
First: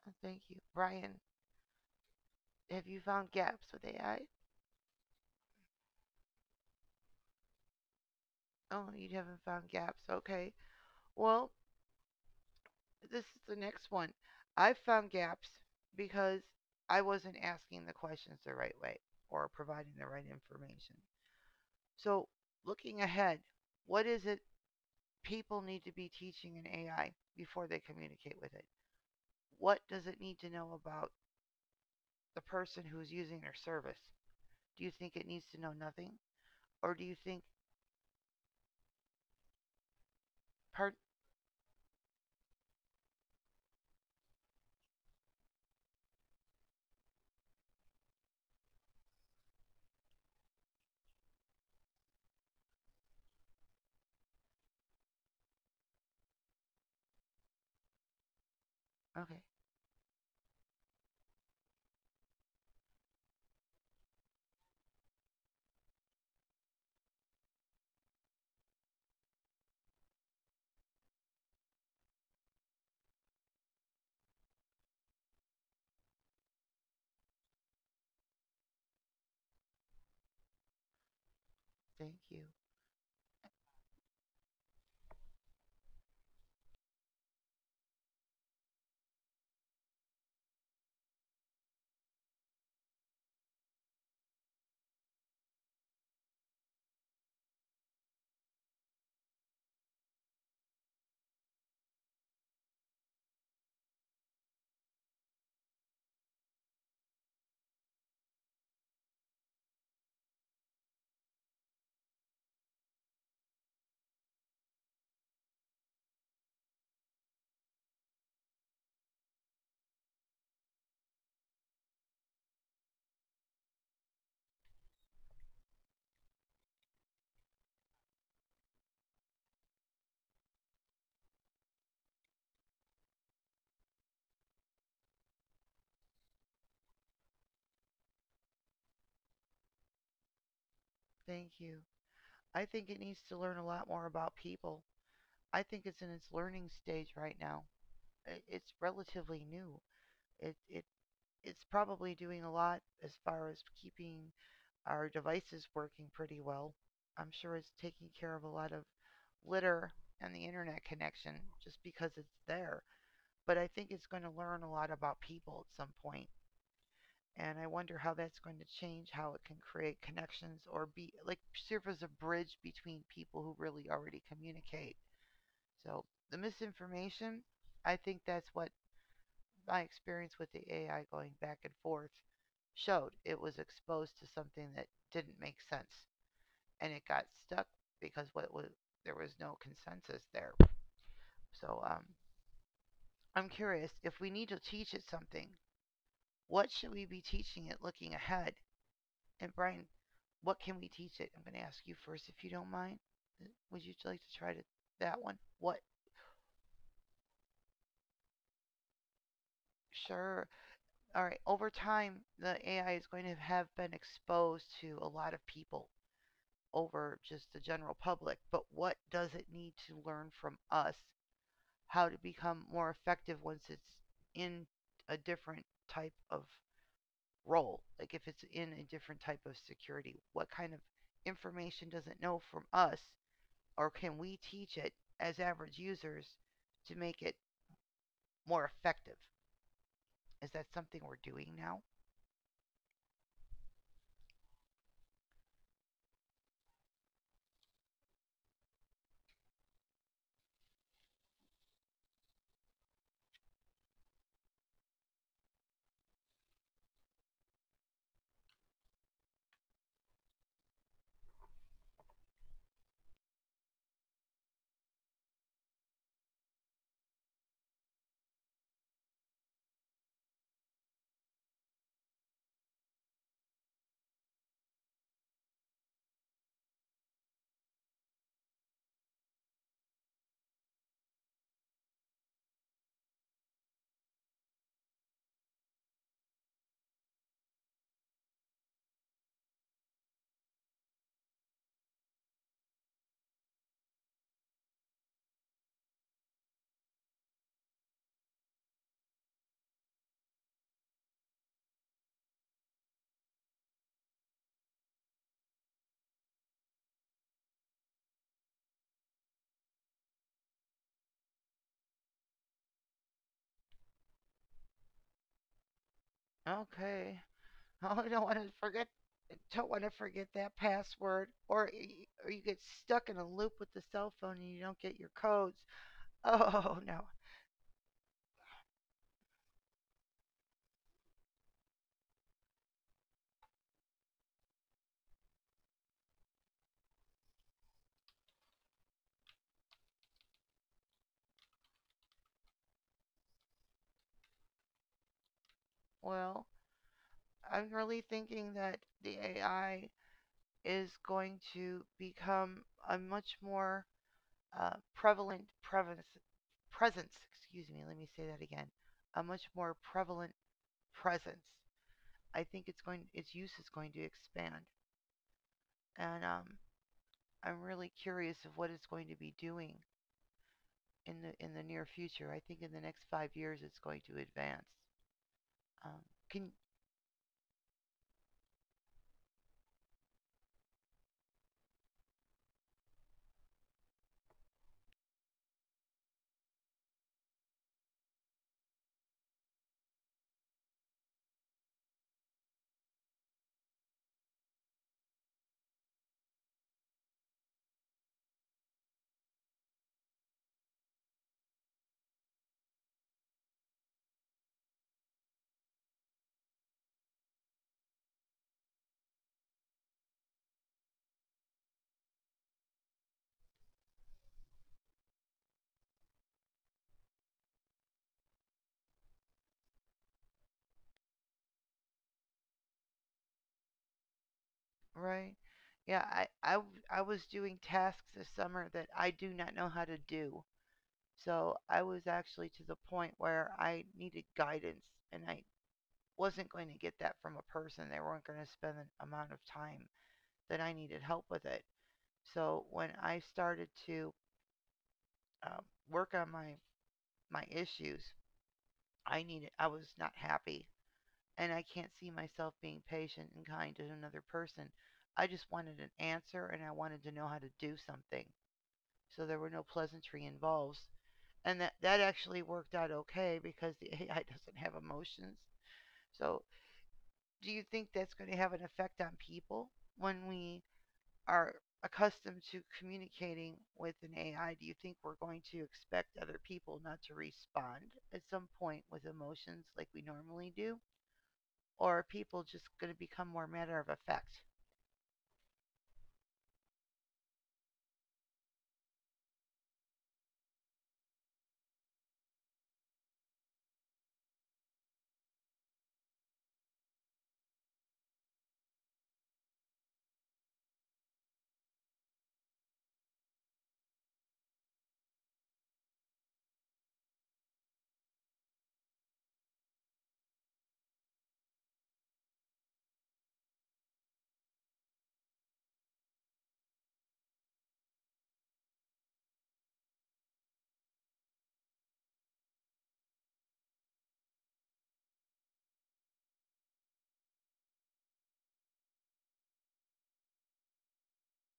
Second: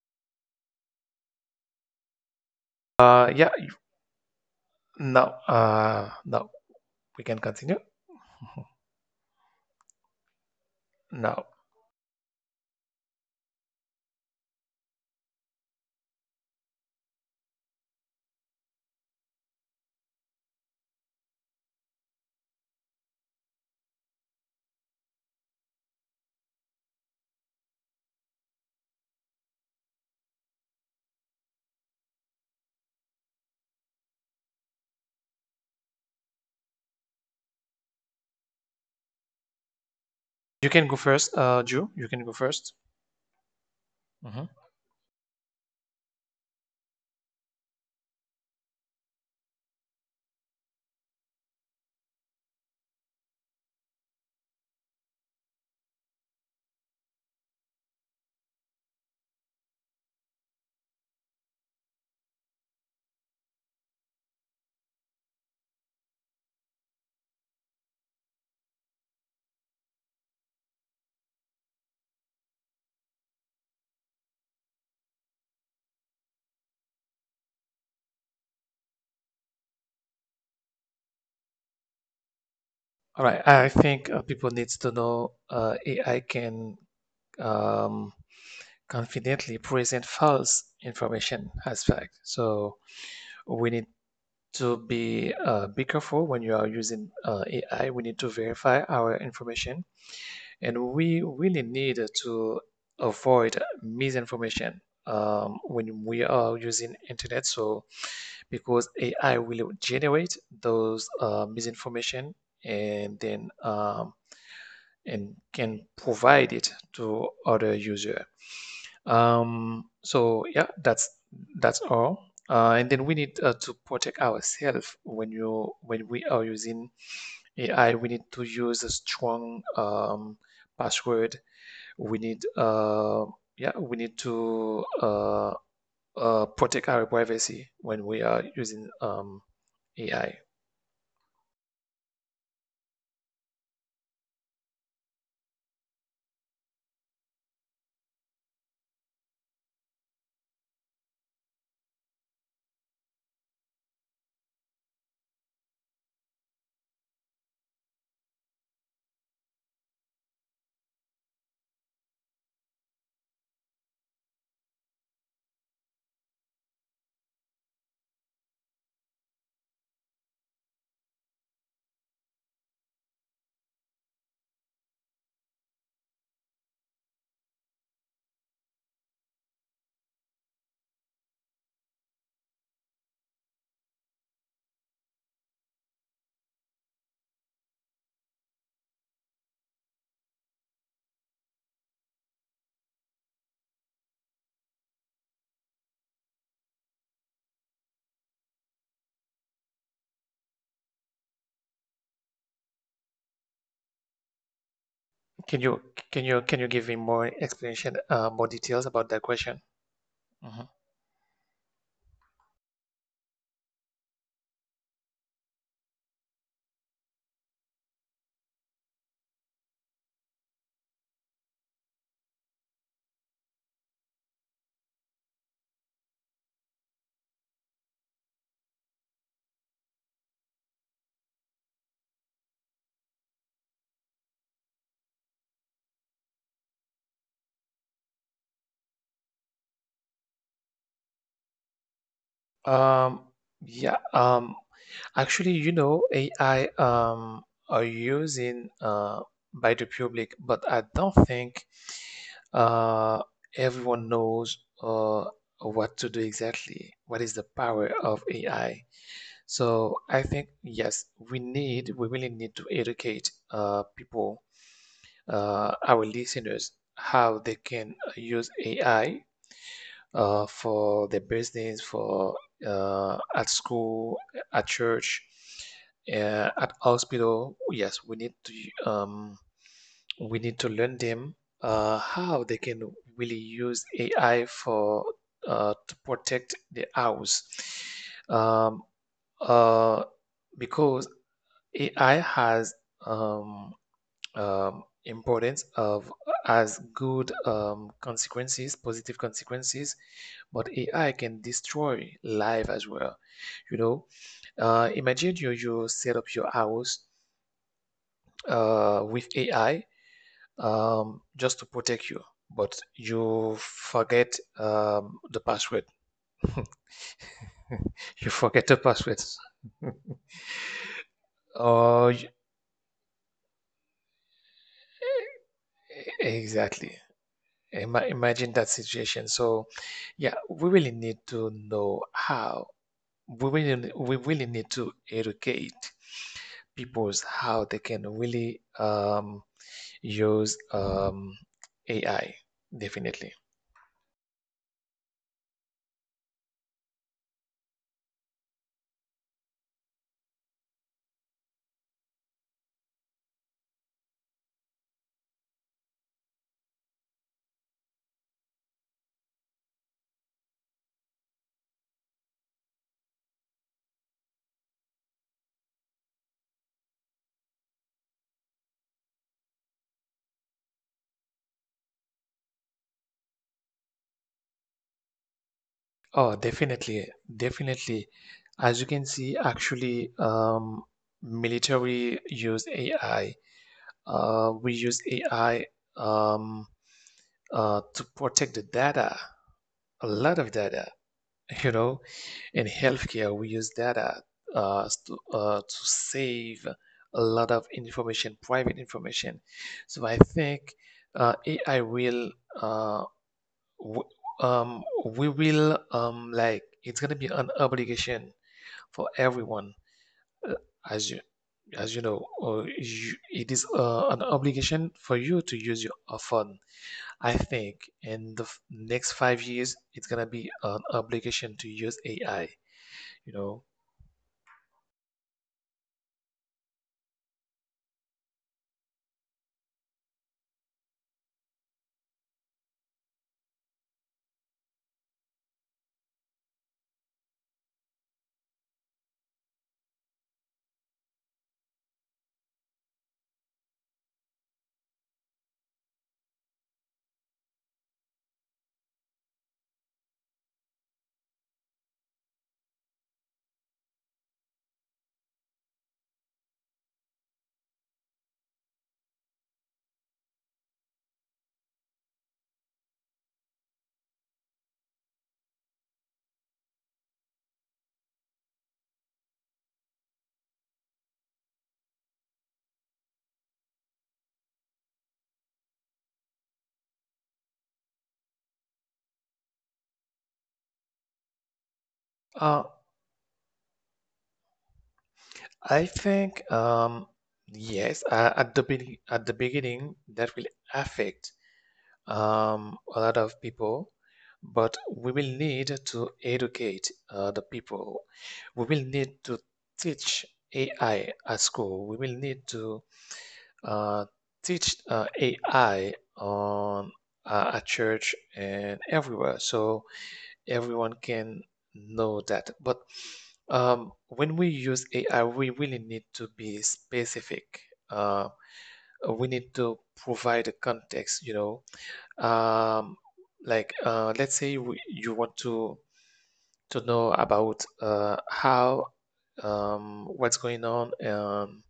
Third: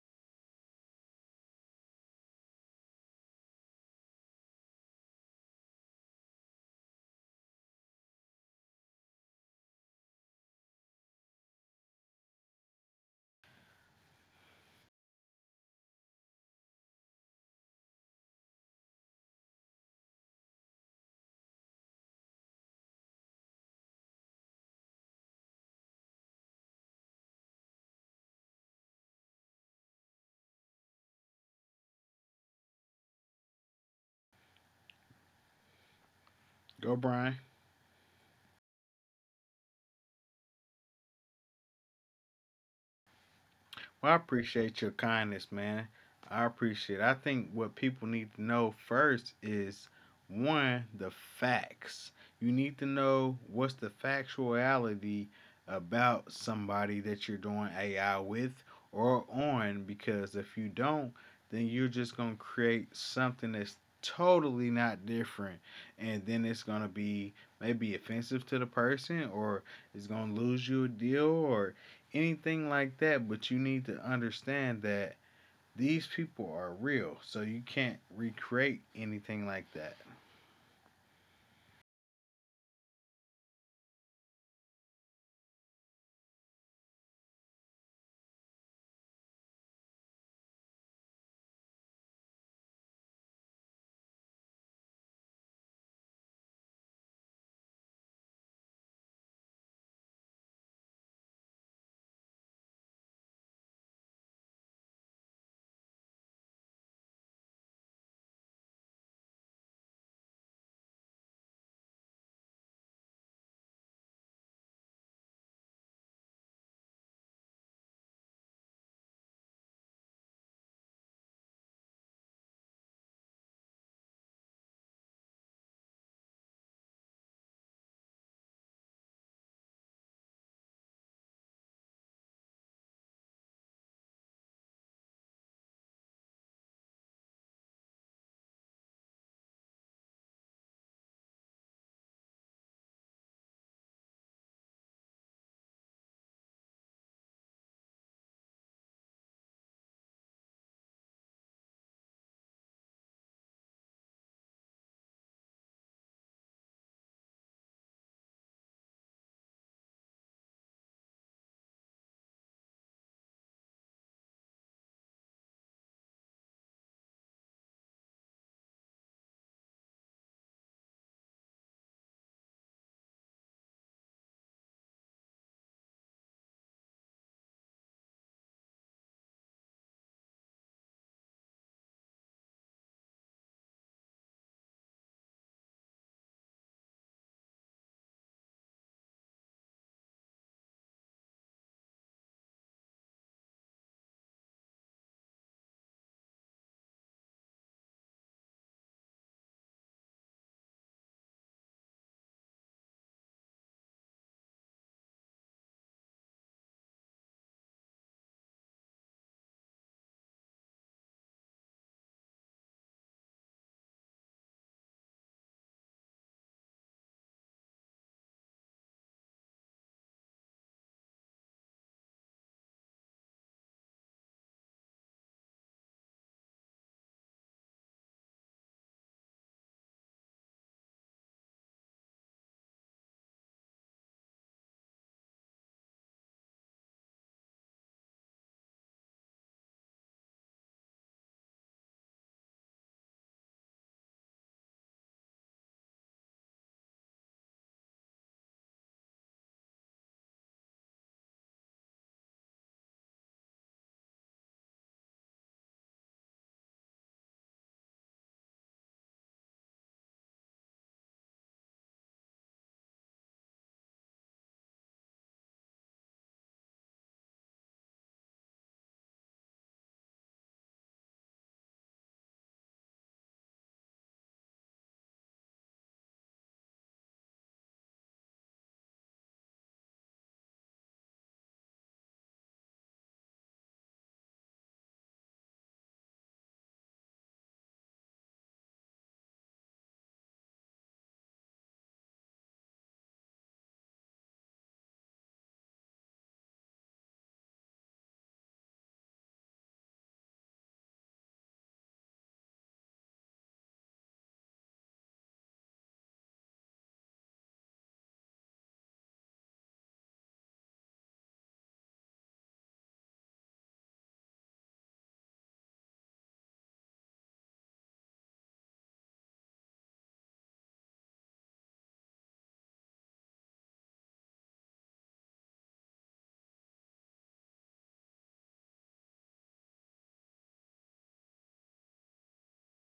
Speaker 1: Oh, thank you. Brian, have you found
Speaker 2: Yeah.
Speaker 1: gaps with AI?
Speaker 2: Now we can continue.
Speaker 1: Oh, you haven't found gaps. Okay.
Speaker 2: Now
Speaker 1: Well, this is the next one. I found gaps because I wasn't asking the questions the right way or providing the right information. So, looking ahead, what is it people need to be teaching in AI before they communicate with it? What does it need to know about the person who is using their service? Do you think it needs to know nothing? Or
Speaker 3: go
Speaker 1: do you
Speaker 3: Brian.
Speaker 1: think
Speaker 2: you can go
Speaker 1: part
Speaker 2: first, Drew. You can go 1st.
Speaker 3: Well, I
Speaker 2: Mm-hmm.
Speaker 3: appreciate your kindness, man. I appreciate it. I think what people need to know first is one, the facts. You need to know what's the factuality about somebody that you're doing AI with or
Speaker 1: okay,
Speaker 3: on because if you don't, then you're just going to create something that's totally not different and then it's going to be maybe offensive to the person or it's going to lose you a deal or anything like that, but you need to understand that these people are real, so you can't recreate anything like that.
Speaker 1: thank you.
Speaker 2: All right. I think people needs to know AI can um, confidently present false information as fact. So we need to be careful when you are using AI. We need to verify our information, and we really need to avoid misinformation when we are using internet. So because AI will generate those misinformation and then um, and can provide it to other user. So yeah, that's all. And then we need to protect ourselves when we are using AI. We need to use a strong password. We need yeah, we need to protect our privacy when we are using AI.
Speaker 1: Thank you. I think it needs to learn a lot more about people. I think it's in its learning stage right now. It's relatively new. It it's probably doing a lot as far as keeping our devices working pretty well. I'm sure it's taking care of a lot of litter and the internet connection just because it's there. But I think it's going to learn a lot about people at some point. And I wonder how that's going to change how it can create connections or be like serve as a bridge between people who really already communicate. So the misinformation, I think that's what my experience with the AI going back and forth showed. It was exposed to something that didn't make sense and it got stuck because what was there was no consensus there. So I'm curious if we need to teach it something. What should we be teaching it looking ahead? And Brian, what can we teach it? I'm going to ask you first, if you don't mind. Would you like to try to, that one?
Speaker 2: Can you
Speaker 1: What?
Speaker 2: can you give me more explanation, more details about that question?
Speaker 1: Sure.
Speaker 2: Mhm.
Speaker 1: All right. Over time, the AI is going to have been exposed to a lot of people over just the general public. But what does it need to learn from us? How to become more effective once it's in a different type of role? Like if it's in a different type of security, what kind of information does it know from us, or can we teach it as average users to make it more effective? Is that something we're doing now?
Speaker 2: Um, yeah, um, Actually, you know, AI are using by the public, but I don't think uh everyone knows uh what to do exactly. What is the power of AI? So I think yes, we really need to educate people, our listeners, how they can use AI for their business, for at school, at church, at hospital. Yes, we need to learn them how they can really use AI for to protect the house. Um, uh, because AI has um, importance of as good consequences, positive consequences, but AI can destroy life as well. You know, imagine you set up your house with AI just to protect you, but you forget the password. <laughs>
Speaker 1: Okay. <laughs> Oh, I
Speaker 2: You
Speaker 1: don't want to
Speaker 2: forget the
Speaker 1: forget.
Speaker 2: passwords.
Speaker 1: Don't want to
Speaker 2: <laughs>
Speaker 1: forget that password,
Speaker 2: Oh, y-
Speaker 1: or you get stuck in a loop with the cell phone and you don't get your codes. <laughs> Oh
Speaker 2: exactly.
Speaker 1: no.
Speaker 2: Imagine that situation. So yeah, we really need to know how we really need to educate people's how they can really use AI. Definitely.
Speaker 1: Well, I'm really thinking that the AI is going to become a much more prevalent prevalence, presence, excuse me, let me say that again, a much more prevalent presence. I think it's going, its use is going to expand, and I'm really curious of what it's going to be doing in the near future. I think in the next 5 years, it's going to advance. Um,
Speaker 2: Oh,
Speaker 1: can
Speaker 2: definitely, definitely. As you can see, actually, military use AI. We use AI um, to protect the data, a lot of data. <laughs> You know, in healthcare we use data to to save a lot of information, private information. So I think AI will uh, w- we will like, it's going to be an obligation for everyone, uh, as you as you know, it is an obligation for you to use your phone. I think in the next 5 years, it's gonna be an obligation to use AI. You know,
Speaker 1: right? Yeah, I was doing tasks this summer that I do not know how to do. So I was actually to the point where I needed guidance and I wasn't going to get that from a person. They weren't going to spend the amount of time that I needed help with it. So when I started to uh, work on my issues, I needed I was not happy, and I can't see myself being patient and kind to another person. I just wanted an answer, and I wanted to know how to do something. So there were no pleasantry involved, and that actually worked out okay because the AI <laughs> doesn't have emotions. So do you think that's going to have an effect on people when we are accustomed to communicating with an AI, do you think we're going to expect other people not to respond at some point with emotions like we normally do? Or are people
Speaker 2: uh,
Speaker 1: just going to become more matter of fact?
Speaker 2: I think yes, at the be at the beginning that will affect a lot of people, but we will need to educate the people. We will need to teach AI at school. We will need to uh, teach AI on at church and everywhere. So everyone can know that. But when we use AI, we really need to be specific. Uh, we need to provide a context, you know. Um, like let's say you want to know about how what's going on um,